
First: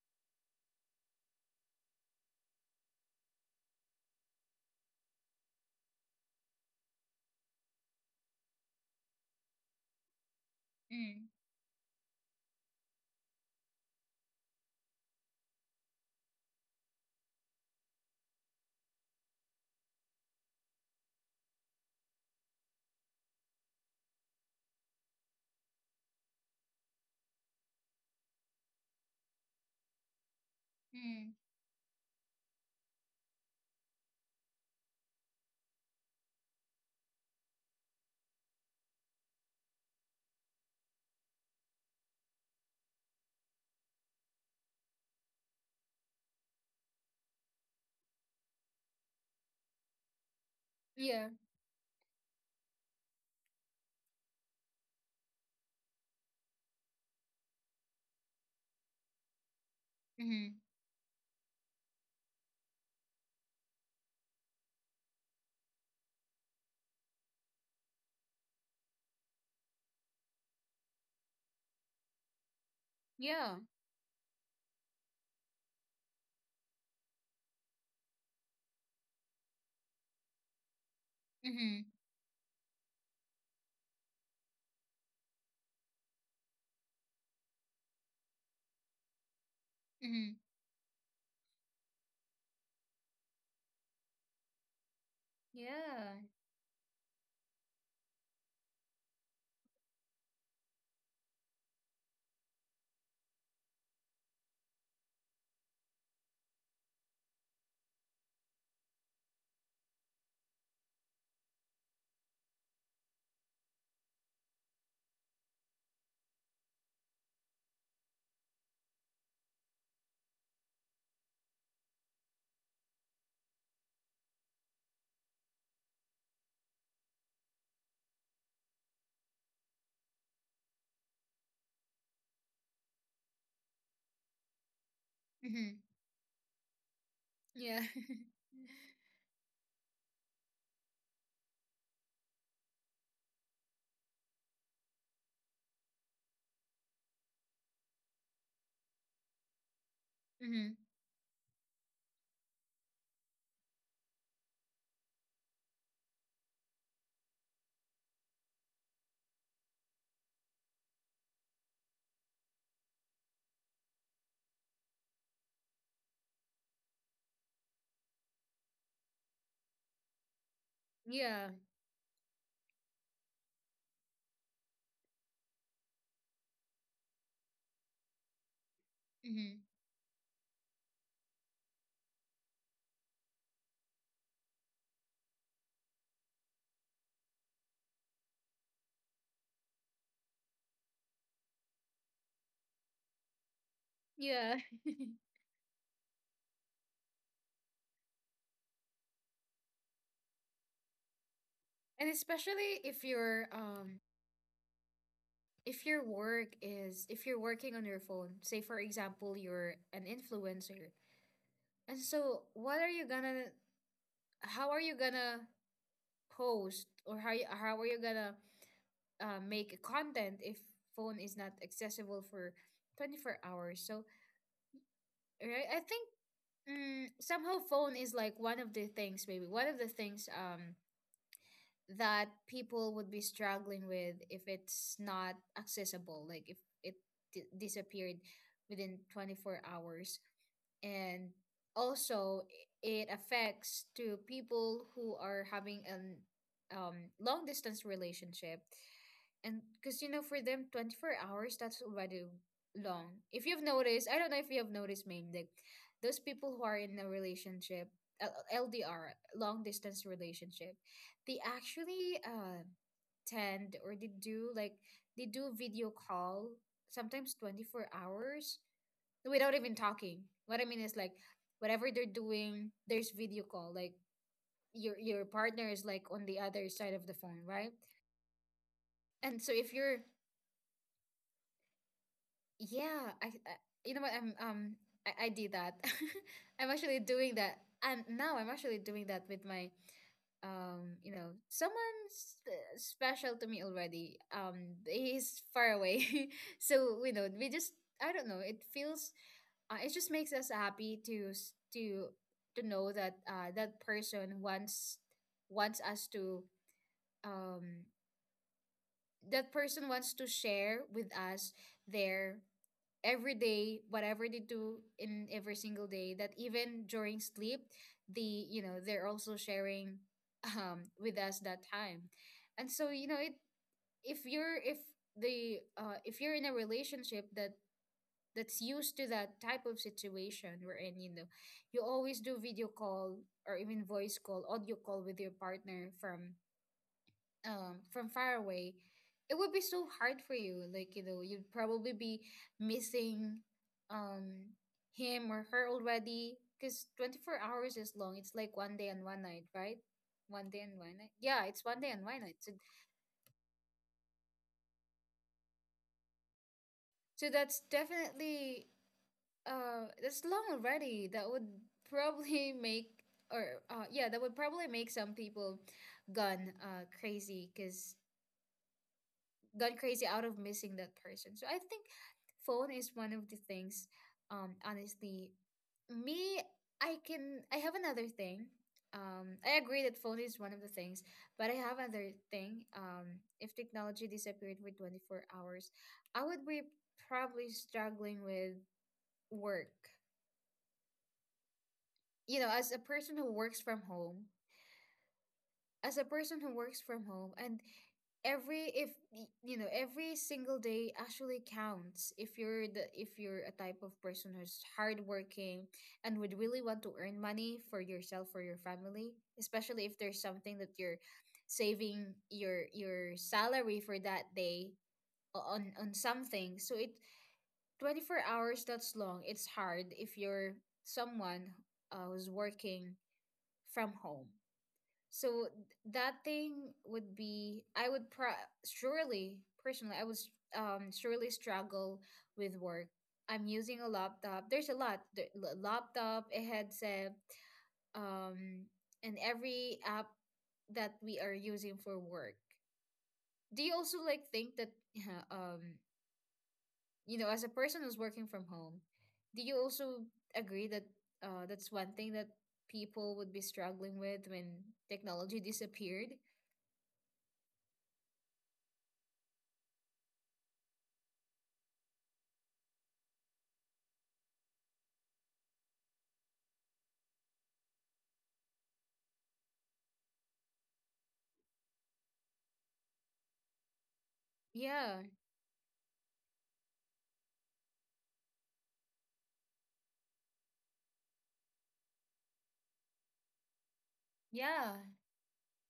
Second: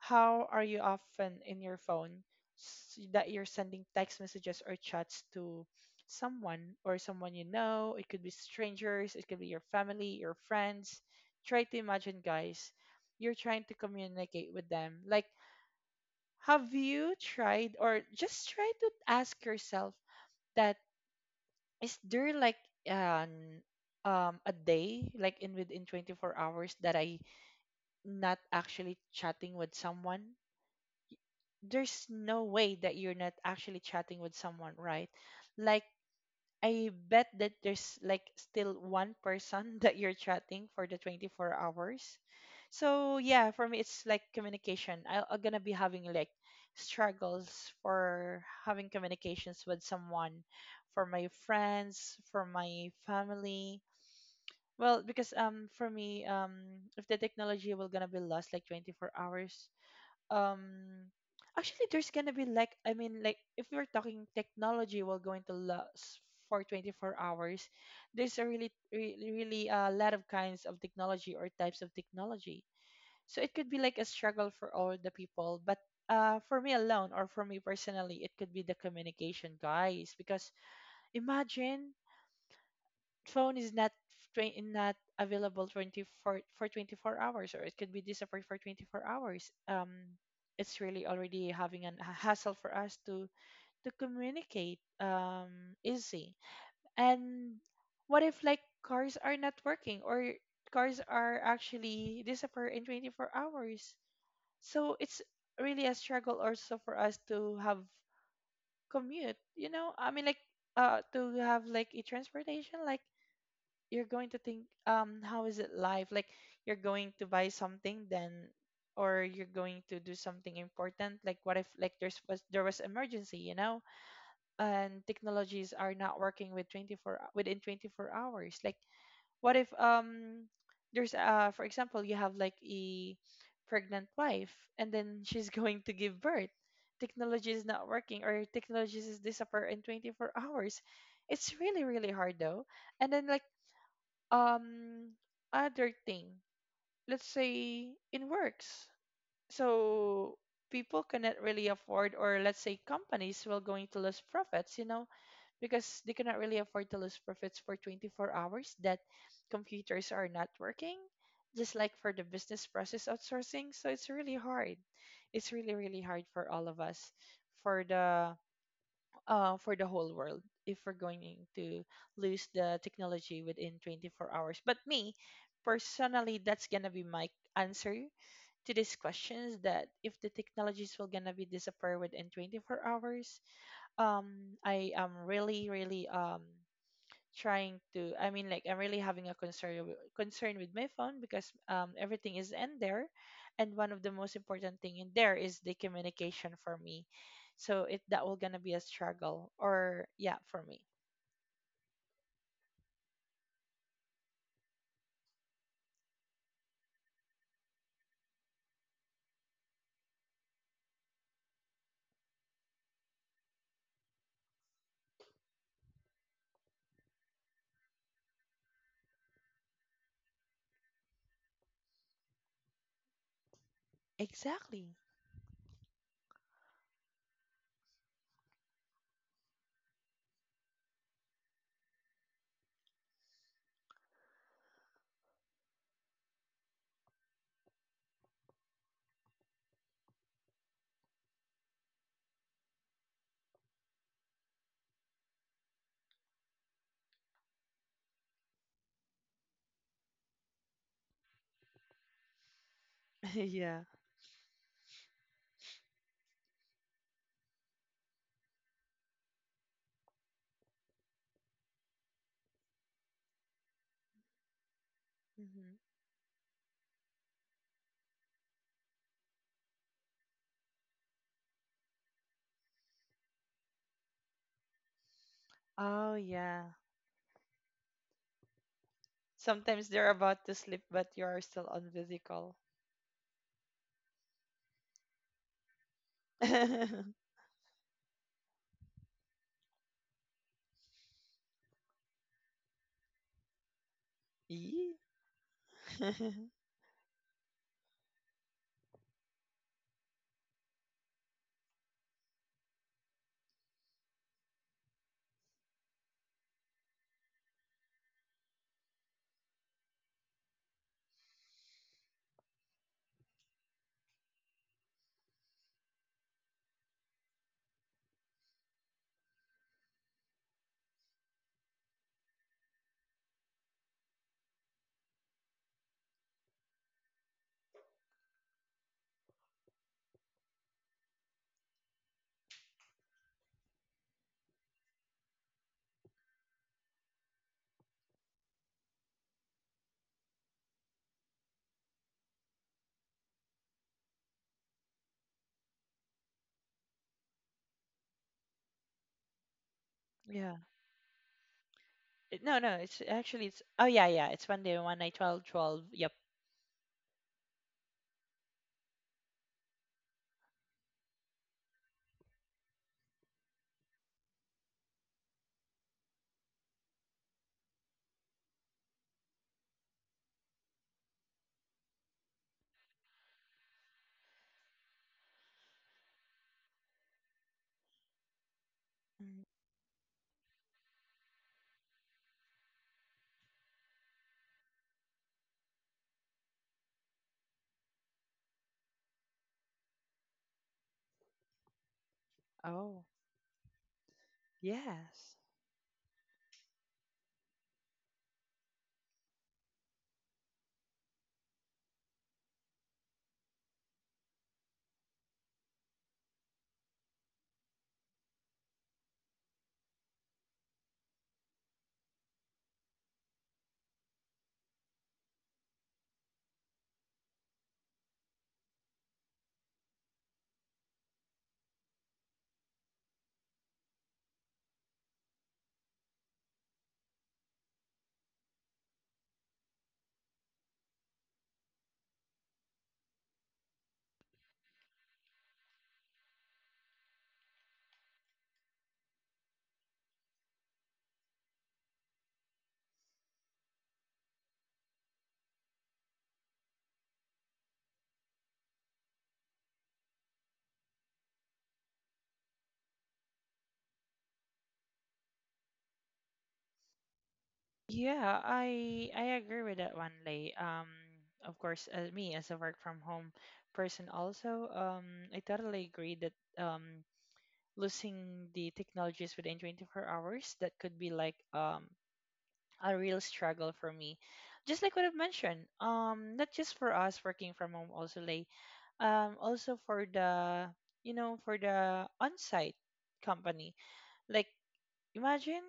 [SPEAKER 2] how are you often in your phone that you're sending text messages or chats to someone or someone you know. It could be strangers, it could be your family, your friends.
[SPEAKER 1] mm,
[SPEAKER 2] Try to imagine, guys, you're trying to communicate with them. Like, have you tried or just try to ask yourself that is there like an a day like in within 24 hours that I not actually chatting with someone.
[SPEAKER 1] mm.
[SPEAKER 2] There's no way that you're not actually chatting with someone, right? Like, I bet that there's like still one person (laughs) that you're chatting for the 24 hours. So yeah, for me it's like communication. I'm gonna be having like struggles for having communications with someone, for my
[SPEAKER 1] Yeah.
[SPEAKER 2] friends, for my family. Well, because for me if the technology will gonna be lost like 24 hours,
[SPEAKER 1] Mm-hmm.
[SPEAKER 2] um actually there's gonna be like, I mean like, if we're talking technology will going to last for 24 hours, there's a really really, really a lot of kinds of technology or types of technology, so it
[SPEAKER 1] Yeah.
[SPEAKER 2] could be like a struggle for all the people. But for me alone or for me personally it could be the communication, guys, because
[SPEAKER 1] Mm-hmm.
[SPEAKER 2] imagine phone is not not available 24 for 24 hours or it could be disappeared for 24 hours.
[SPEAKER 1] Mm-hmm.
[SPEAKER 2] It's really already having an, a hassle for us to communicate
[SPEAKER 1] Yeah.
[SPEAKER 2] easy. And what if like cars are not working or cars are actually disappear in 24 hours? So it's really a struggle also for us to have commute, you know, I mean like to have like a transportation. Like, you're going to think how is it life like, you're going to buy something then, or you're going to do something important. Like, what if like there was emergency, you know, and technologies are not working with 24 within 24 hours? Like, what if there's for example you have like a pregnant wife and then she's (laughs)
[SPEAKER 1] Mm-hmm.
[SPEAKER 2] going to give birth, technology is
[SPEAKER 1] Yeah.
[SPEAKER 2] not working
[SPEAKER 1] (laughs)
[SPEAKER 2] or technologies is disappear in 24 hours. It's really really hard though. And then like um other thing, let's say in works. So
[SPEAKER 1] Mm-hmm.
[SPEAKER 2] people cannot really afford, or let's say companies will going to lose profits, you know, because they cannot really afford to lose profits for 24 hours that computers are not working, just like for the business process outsourcing. So it's really hard. It's really really hard for all of us, for the for the whole world, if we're going
[SPEAKER 1] Yeah.
[SPEAKER 2] to lose the technology within 24 hours. But me, personally, that's gonna be my answer to these questions.
[SPEAKER 1] Mm-hmm.
[SPEAKER 2] That if the technologies will gonna be disappear within 24 hours, I am really, really trying to, I mean like I'm really having a concern with my phone because everything is in there, and one of the most
[SPEAKER 1] Yeah.
[SPEAKER 2] important thing in there is the communication for me. So it that will gonna be a struggle or yeah for me.
[SPEAKER 1] (laughs) And especially if your, if your work is, if you're working on your phone, say for example you're an influencer, and so, what are you gonna, how are you gonna post, or how you, how are you gonna, make content if phone is not accessible for 24 hours? So,
[SPEAKER 2] Exactly.
[SPEAKER 1] right, I think, mm, somehow phone is like one of the things, maybe one of the things, that people would be struggling with if it's not accessible, like if it, disappeared within 24 hours. And also, it affects to people who are having an, long distance relationship. And because you know for them 24 hours that's already long. If you've
[SPEAKER 2] (laughs) Yeah.
[SPEAKER 1] noticed, I don't know if you have noticed mainly those people who are in a relationship, uh, LDR, long distance relationship, they actually, tend or they do, like, they do
[SPEAKER 2] Hmm.
[SPEAKER 1] video call sometimes 24 hours without even talking. What I mean is, like, whatever they're doing, there's video call. Like, your partner is like
[SPEAKER 2] Oh
[SPEAKER 1] on the other
[SPEAKER 2] yeah,
[SPEAKER 1] side of the phone, right? And so if
[SPEAKER 2] sometimes
[SPEAKER 1] you're,
[SPEAKER 2] they're about to sleep but you are still on video call.
[SPEAKER 1] yeah, I you know what, I did that. (laughs) I'm actually
[SPEAKER 2] (laughs)
[SPEAKER 1] doing that, and now I'm actually doing that with my, you know, someone, special to me already.
[SPEAKER 2] Yee.
[SPEAKER 1] He's far away,
[SPEAKER 2] (laughs)
[SPEAKER 1] (laughs) so, you know, we just, I don't know. It feels, it just makes us happy to, to know that, that person wants, wants us to, um that person wants to share with us their every day whatever they do in every single day, that even during sleep, the, you know, they're also sharing (laughs) with us that time. And so, you know, it, if you're, if the, if you're in a relationship that that's used to that type of situation wherein, you know, you always do video call or even voice call, audio call with your partner from, from far away, it would be so hard for you. Like, you know, you'd probably be missing, um him or her already because 24 hours is long. It's like one day and one night, right? One
[SPEAKER 2] Yeah.
[SPEAKER 1] day and one night. Yeah, it's one day and one night.
[SPEAKER 2] It-
[SPEAKER 1] So,
[SPEAKER 2] no no it's actually it's oh yeah yeah it's 1 day one night twelve. Yep.
[SPEAKER 1] so that's definitely, that's long already. That would (laughs) probably make, or, yeah, that would probably make some people gone, crazy because got crazy out of missing that person. So I think phone is one of the things. Honestly, me, I can. I have another thing.
[SPEAKER 2] Mhm.
[SPEAKER 1] I agree that phone is one of the things, but I have another thing. If technology disappeared for 24 hours, I would be probably struggling with work. You know, as a
[SPEAKER 2] Oh,
[SPEAKER 1] person who works from home,
[SPEAKER 2] yes.
[SPEAKER 1] as a person who works from home and every if, you know every single day actually counts if you're the, if you're a type of person who's hardworking and would really want to earn money for yourself or your family, especially if there's something that you're saving your salary for that day on something, so it, 24 hours, that's long. It's hard if you're someone, who's working from home. So that thing would be, I would pro surely, personally, I would, surely struggle with work. I'm using a laptop. There's a lot. The, laptop, a headset, um, and every app that we are using for work. Do you also like think that (laughs) um as a person who's working from home, do you also agree that that's one thing that people would be struggling with when technology disappeared?
[SPEAKER 2] Yeah, I agree with that one, Lay. Of course, me as a work from home person also, I totally agree that losing the technologies within 24 hours, that could be like a real struggle for me. Just like
[SPEAKER 1] Yeah,
[SPEAKER 2] what I've mentioned, not just for us working from home also, Lay, also for the, you know, for the on-site company. Like,
[SPEAKER 1] yeah,
[SPEAKER 2] imagine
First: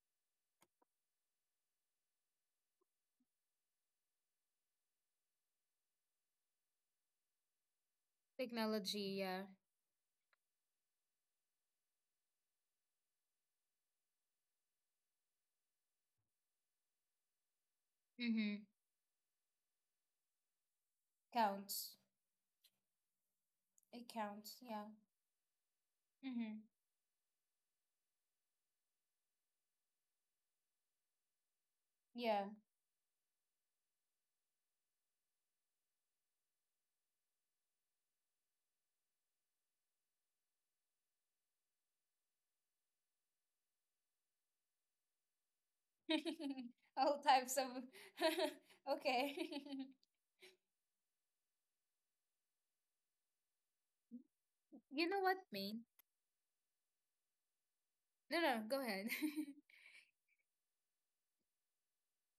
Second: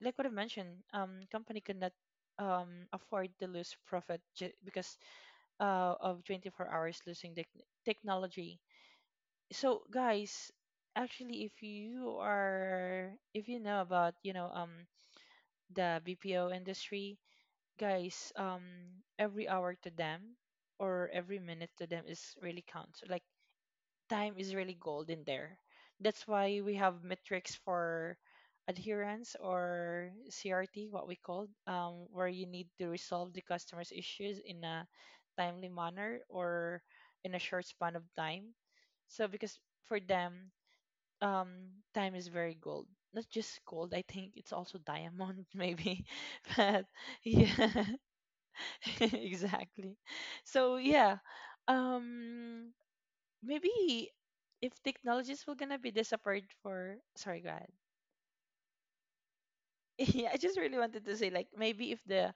[SPEAKER 2] like what I mentioned, company could not afford to lose profit because of 24 hours losing the technology.
[SPEAKER 1] technology, yeah.
[SPEAKER 2] So guys, actually, if you are, if you know about, you know, the BPO industry, guys,
[SPEAKER 1] Mm-hmm.
[SPEAKER 2] every hour to them or every minute to
[SPEAKER 1] Counts.
[SPEAKER 2] them is really counts. Like,
[SPEAKER 1] It
[SPEAKER 2] time
[SPEAKER 1] counts.
[SPEAKER 2] is really
[SPEAKER 1] Yeah.
[SPEAKER 2] gold in there. That's why
[SPEAKER 1] Mm-hmm.
[SPEAKER 2] we have metrics for adherence or CRT, what we call, where
[SPEAKER 1] Yeah.
[SPEAKER 2] you need to resolve the customer's issues in a timely manner or in a short span of time. So because for them, um, time is very gold. Not just gold, I think it's also diamond, (laughs) maybe. (laughs) But
[SPEAKER 1] (laughs) All types of.
[SPEAKER 2] yeah,
[SPEAKER 1] (laughs)
[SPEAKER 2] (laughs)
[SPEAKER 1] Okay. (laughs)
[SPEAKER 2] exactly. So yeah, um, maybe if
[SPEAKER 1] You know what,
[SPEAKER 2] technologies were gonna
[SPEAKER 1] mean?
[SPEAKER 2] be disappeared for sorry god.
[SPEAKER 1] No, no, go ahead. (laughs)
[SPEAKER 2] (laughs) Yeah, I just really wanted to say like maybe if the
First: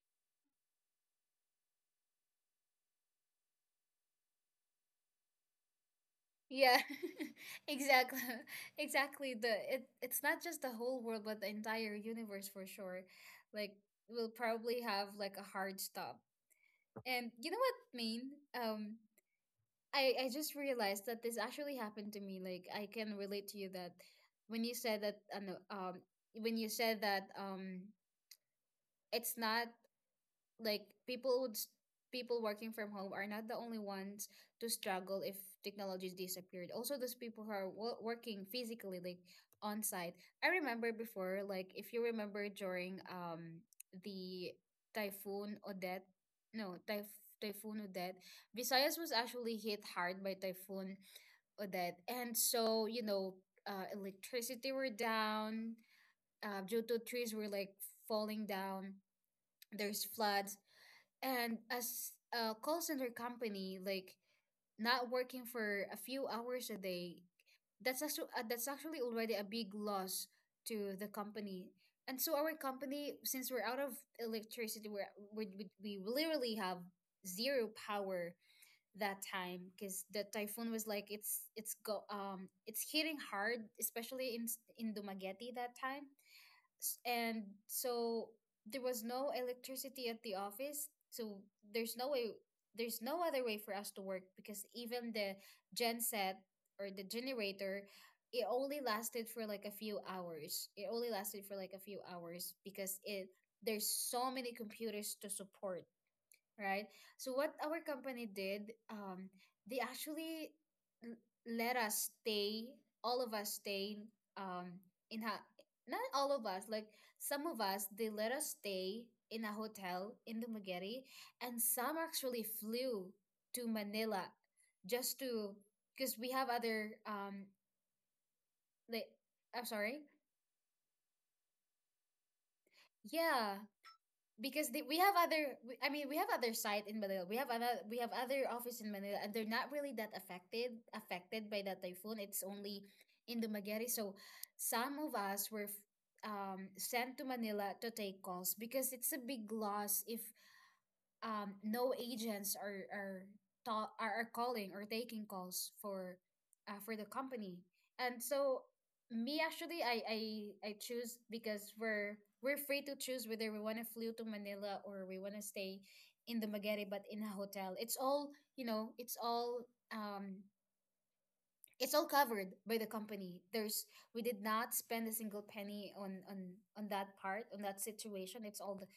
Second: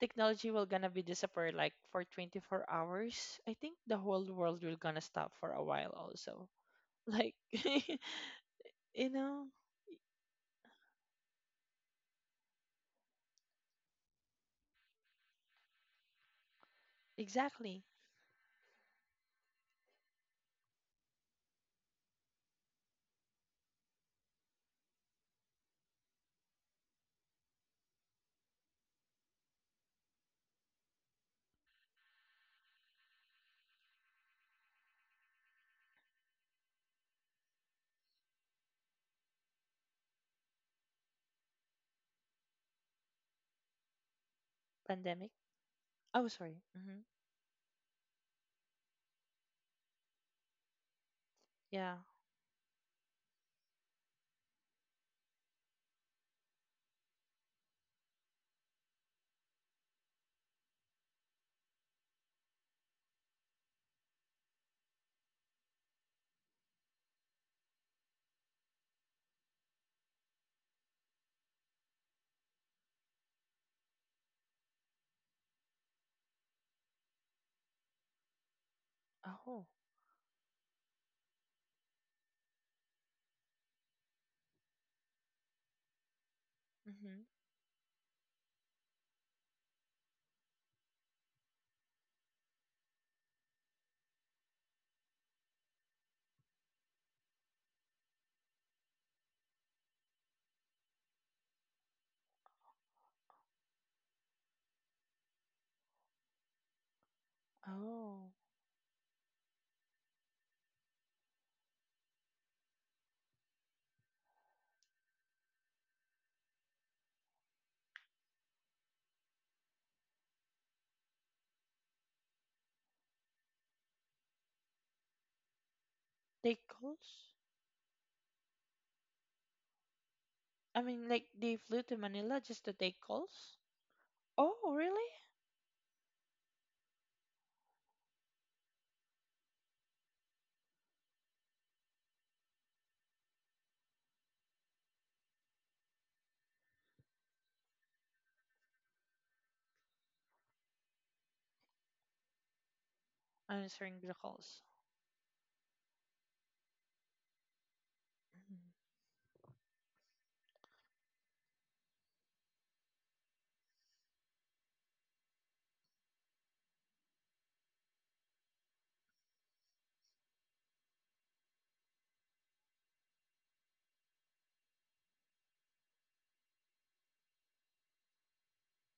[SPEAKER 2] technology will gonna be disappeared like for 24 hours, I think the whole world will gonna stop for a while also,
[SPEAKER 1] Yeah,
[SPEAKER 2] like
[SPEAKER 1] (laughs) exactly. (laughs)
[SPEAKER 2] (laughs) you
[SPEAKER 1] Exactly.
[SPEAKER 2] know,
[SPEAKER 1] The it it's not just the whole world, but the entire universe for sure. Like we'll probably have like a hard stop. And you know what,
[SPEAKER 2] exactly.
[SPEAKER 1] mean? I just realized that this actually happened to me. Like I can relate to you that when you said that no, when you said that it's not like people working from home are not the only ones to struggle if technologies disappeared. Also those people who are working physically, like on site. I remember before, like if you remember, during the
[SPEAKER 2] Pandemic.
[SPEAKER 1] typhoon Odette,
[SPEAKER 2] Oh sorry.
[SPEAKER 1] no,
[SPEAKER 2] Mm-hmm.
[SPEAKER 1] typhoon Odette. Visayas was actually hit hard by typhoon
[SPEAKER 2] Yeah.
[SPEAKER 1] Odette, and so, electricity were down due to trees were like falling down. There's floods, and as a call center company, like not working for a few hours a day, that's actually already a big loss to the company. And so our company, since we're out of electricity, we're, we literally have zero power that
[SPEAKER 2] Oh.
[SPEAKER 1] time because the typhoon was like it's hitting hard, especially in Dumaguete that time. S-
[SPEAKER 2] mm-hmm.
[SPEAKER 1] and so there was no electricity at the office, so there's no way, there's no other way for us to work because even the genset or the generator, it only lasted for like a few hours, it only lasted for like a few hours because it there's so many computers to support, right? So what our company
[SPEAKER 2] Oh.
[SPEAKER 1] did, they actually l- let us stay, all of us stay, um, in a, not all of us, like some of us, they let us stay in a hotel in Dumaguete, and some actually flew to Manila just to, because we have
[SPEAKER 2] Take
[SPEAKER 1] other,
[SPEAKER 2] calls.
[SPEAKER 1] like, I'm sorry,
[SPEAKER 2] I mean like they flew to Manila just to take calls.
[SPEAKER 1] yeah, because
[SPEAKER 2] Oh
[SPEAKER 1] we
[SPEAKER 2] really.
[SPEAKER 1] have other I mean we have other site in Manila, we have other office in Manila, and they're not really that affected by that typhoon. It's only in Dumaguete. So some of us were sent to Manila to take calls because it's a big loss if no agents are, ta-
[SPEAKER 2] Answering the
[SPEAKER 1] are
[SPEAKER 2] calls.
[SPEAKER 1] calling or taking calls for the company. And so
[SPEAKER 2] Mm-hmm.
[SPEAKER 1] me, actually, I choose because we're free to choose whether we want to flew to Manila or we want to stay in the Magere but in a hotel. It's all you know. It's all um it's all covered by the company. There's We did not spend a single penny on that part, on that situation. it's all the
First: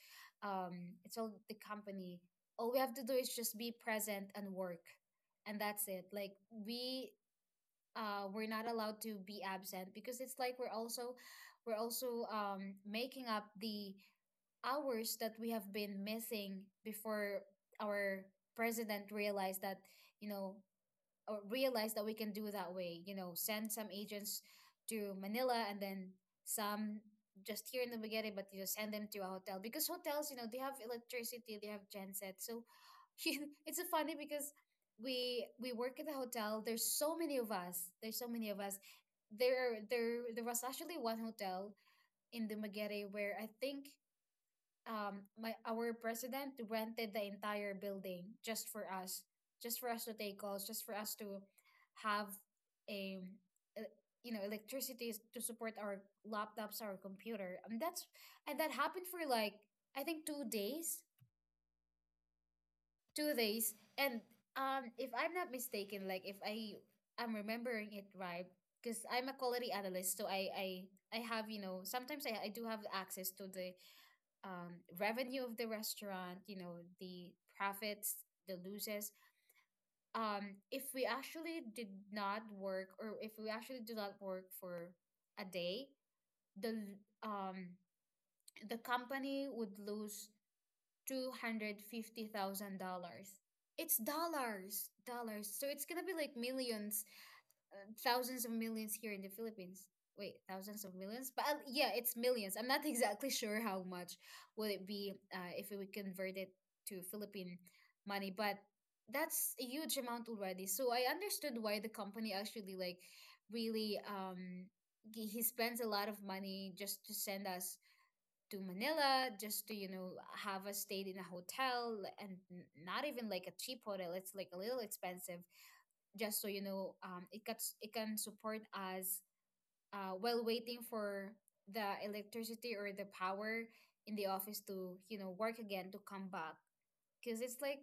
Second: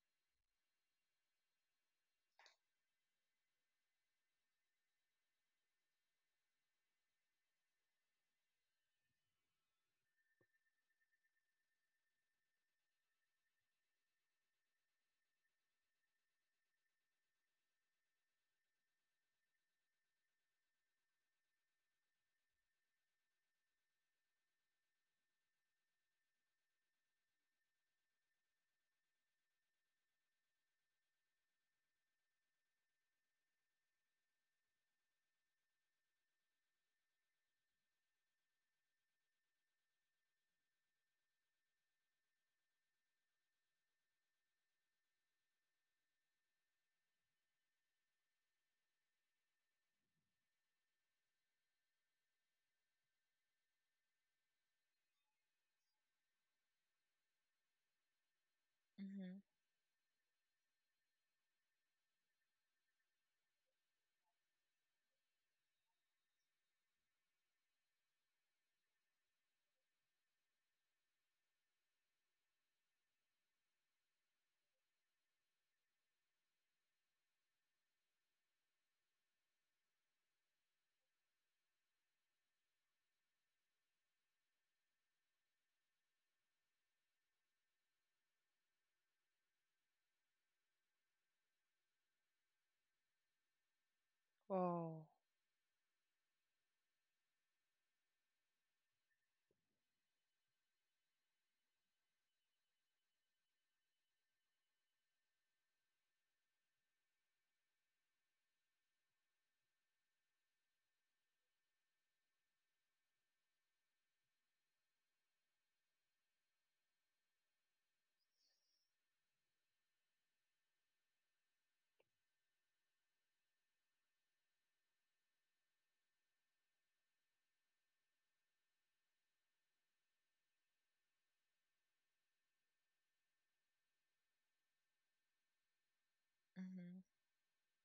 [SPEAKER 1] um it's all the company. All we have to do is just be present and work, and that's it. Like, we're not allowed to be absent because it's like we're also making up the hours that we have been missing before our president realized that, you know or realize that we can do that way. You know, send some agents to Manila and then some just here in the beginning, but you just send them to a hotel because hotels, they have electricity, they have genset. So (laughs) it's so funny because we work at the hotel. There's so many of us. There's so many of us. There was actually one hotel in the Magere where I think my our president rented the entire building just for us, just for us to take calls, just for us to have a, uh, electricity to support our laptops, our computer. And that happened for
[SPEAKER 2] Mm-hmm.
[SPEAKER 1] like I think two days and if I'm not mistaken, like if I I'm remembering it right. Because I'm a quality analyst, so I have, sometimes I do have access to the, revenue of the restaurant, the profits, the losses. If we actually did not work, or if we actually do not work for a day, the l- um, the company would lose $250,000. It's dollars,
[SPEAKER 2] Oh.
[SPEAKER 1] dollars. So it's gonna be like millions, thousands of millions here in the Philippines. Wait, thousands of millions? But yeah, it's millions. I'm not (laughs) exactly sure how much would it be if we convert it to Philippine money, but that's a huge amount already. So I understood why the company actually, like, really he spends a lot of money just to send us to Manila, just to, you know, have us stayed in a hotel and not even like a cheap hotel. It's like a little expensive, just so you know, it can support us while waiting for the electricity or the power in the office to work again, to come back,
[SPEAKER 2] Mm-hmm.
[SPEAKER 1] because it's like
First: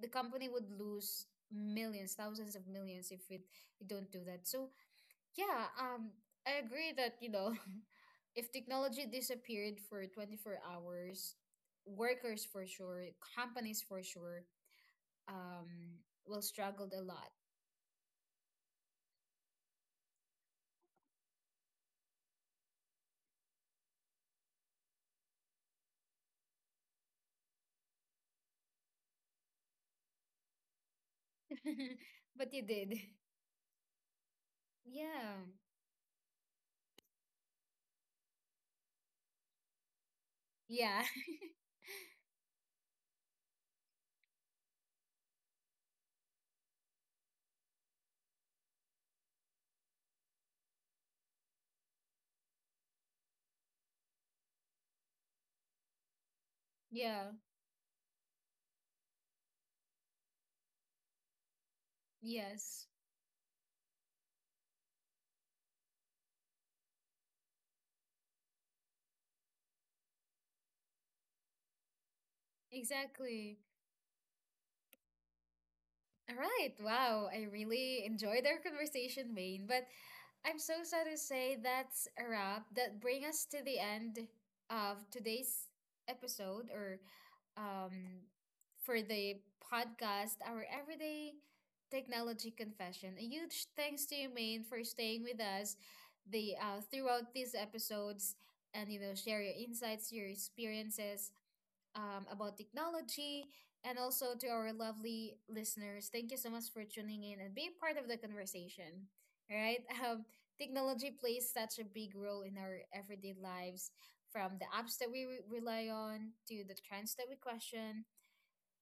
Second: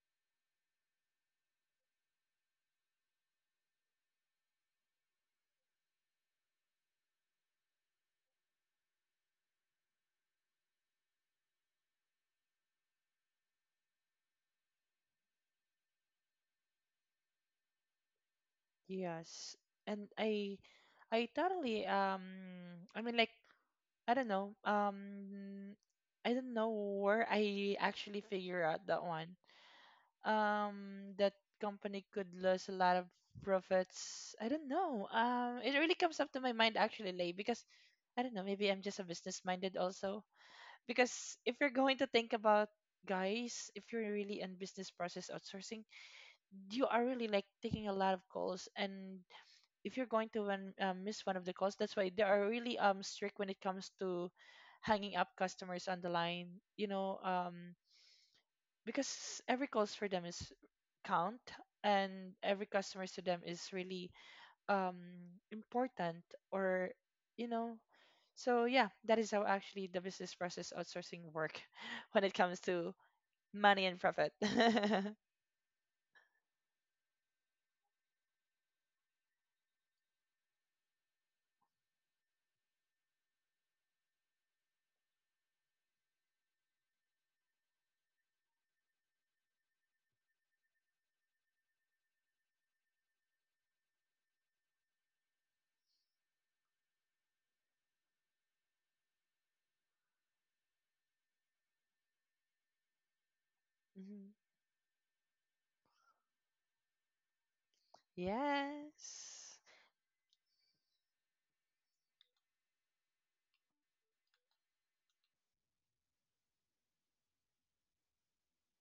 [SPEAKER 1] the company would lose millions, thousands of millions if we don't do that. So yeah, I agree that, (laughs) if technology disappeared for 24 hours, workers for sure, companies for sure, um, will struggled a lot.
[SPEAKER 2] Yes. And I totally I mean like I don't know. I don't know where I actually figure out that one. That
[SPEAKER 1] (laughs)
[SPEAKER 2] company could
[SPEAKER 1] But you
[SPEAKER 2] lose a
[SPEAKER 1] did.
[SPEAKER 2] lot of profits. I don't know.
[SPEAKER 1] Yeah.
[SPEAKER 2] It really comes up to my mind actually like because I don't know, maybe I'm just a business minded also.
[SPEAKER 1] Yeah. (laughs)
[SPEAKER 2] Because if you're going to think about, guys, if you're really in business process outsourcing, you are really like taking a lot of calls, and if you're going to win, miss one of the calls, that's why they are really strict when it comes to hanging up customers on the line, you know,
[SPEAKER 1] Yeah.
[SPEAKER 2] because every calls for them is count and every
[SPEAKER 1] Yes.
[SPEAKER 2] customers to them is really um important or you know. So yeah, that is how actually the business process outsourcing work (laughs) when it comes to
[SPEAKER 1] Exactly.
[SPEAKER 2] money and profit. (laughs)
[SPEAKER 1] All right. Wow. I really enjoyed our conversation, Maine. But I'm so sad to say that's a wrap. That bring us to the end of today's episode, or um for the podcast, our everyday technology confession. A huge thanks to you, Maine, for staying with us the throughout these episodes, and share your insights, your experiences, about technology, and also
[SPEAKER 2] Mhm.
[SPEAKER 1] to our lovely listeners. Thank you so much for tuning in and being part of the conversation. All
[SPEAKER 2] Yes.
[SPEAKER 1] right. (laughs) Um, Technology plays such a big role in our everyday lives, from the apps that we rely on, to the trends that we question,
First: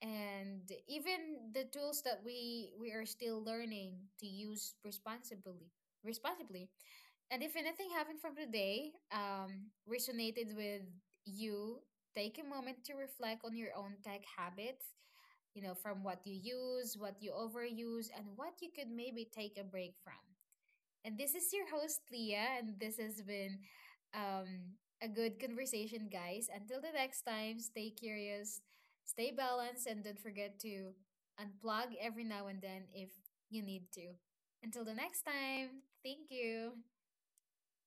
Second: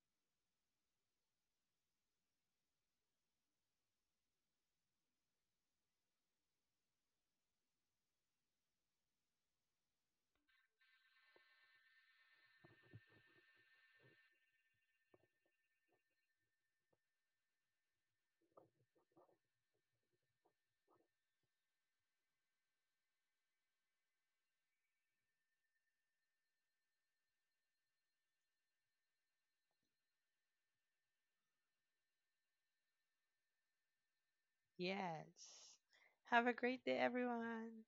[SPEAKER 1] and even the tools that we are still learning to use responsibly and if anything happened from today resonated with you, take a moment to reflect on your own tech habits, from what you use, what you overuse, and what you could maybe take a break from. And this is your host, Leah, and this has been, um, a good conversation, guys. Until the next time, stay curious, stay balanced, and don't forget to unplug every now and then if you need to. Until the next
[SPEAKER 2] Yes.
[SPEAKER 1] time, thank
[SPEAKER 2] Have a
[SPEAKER 1] you.
[SPEAKER 2] great day, everyone.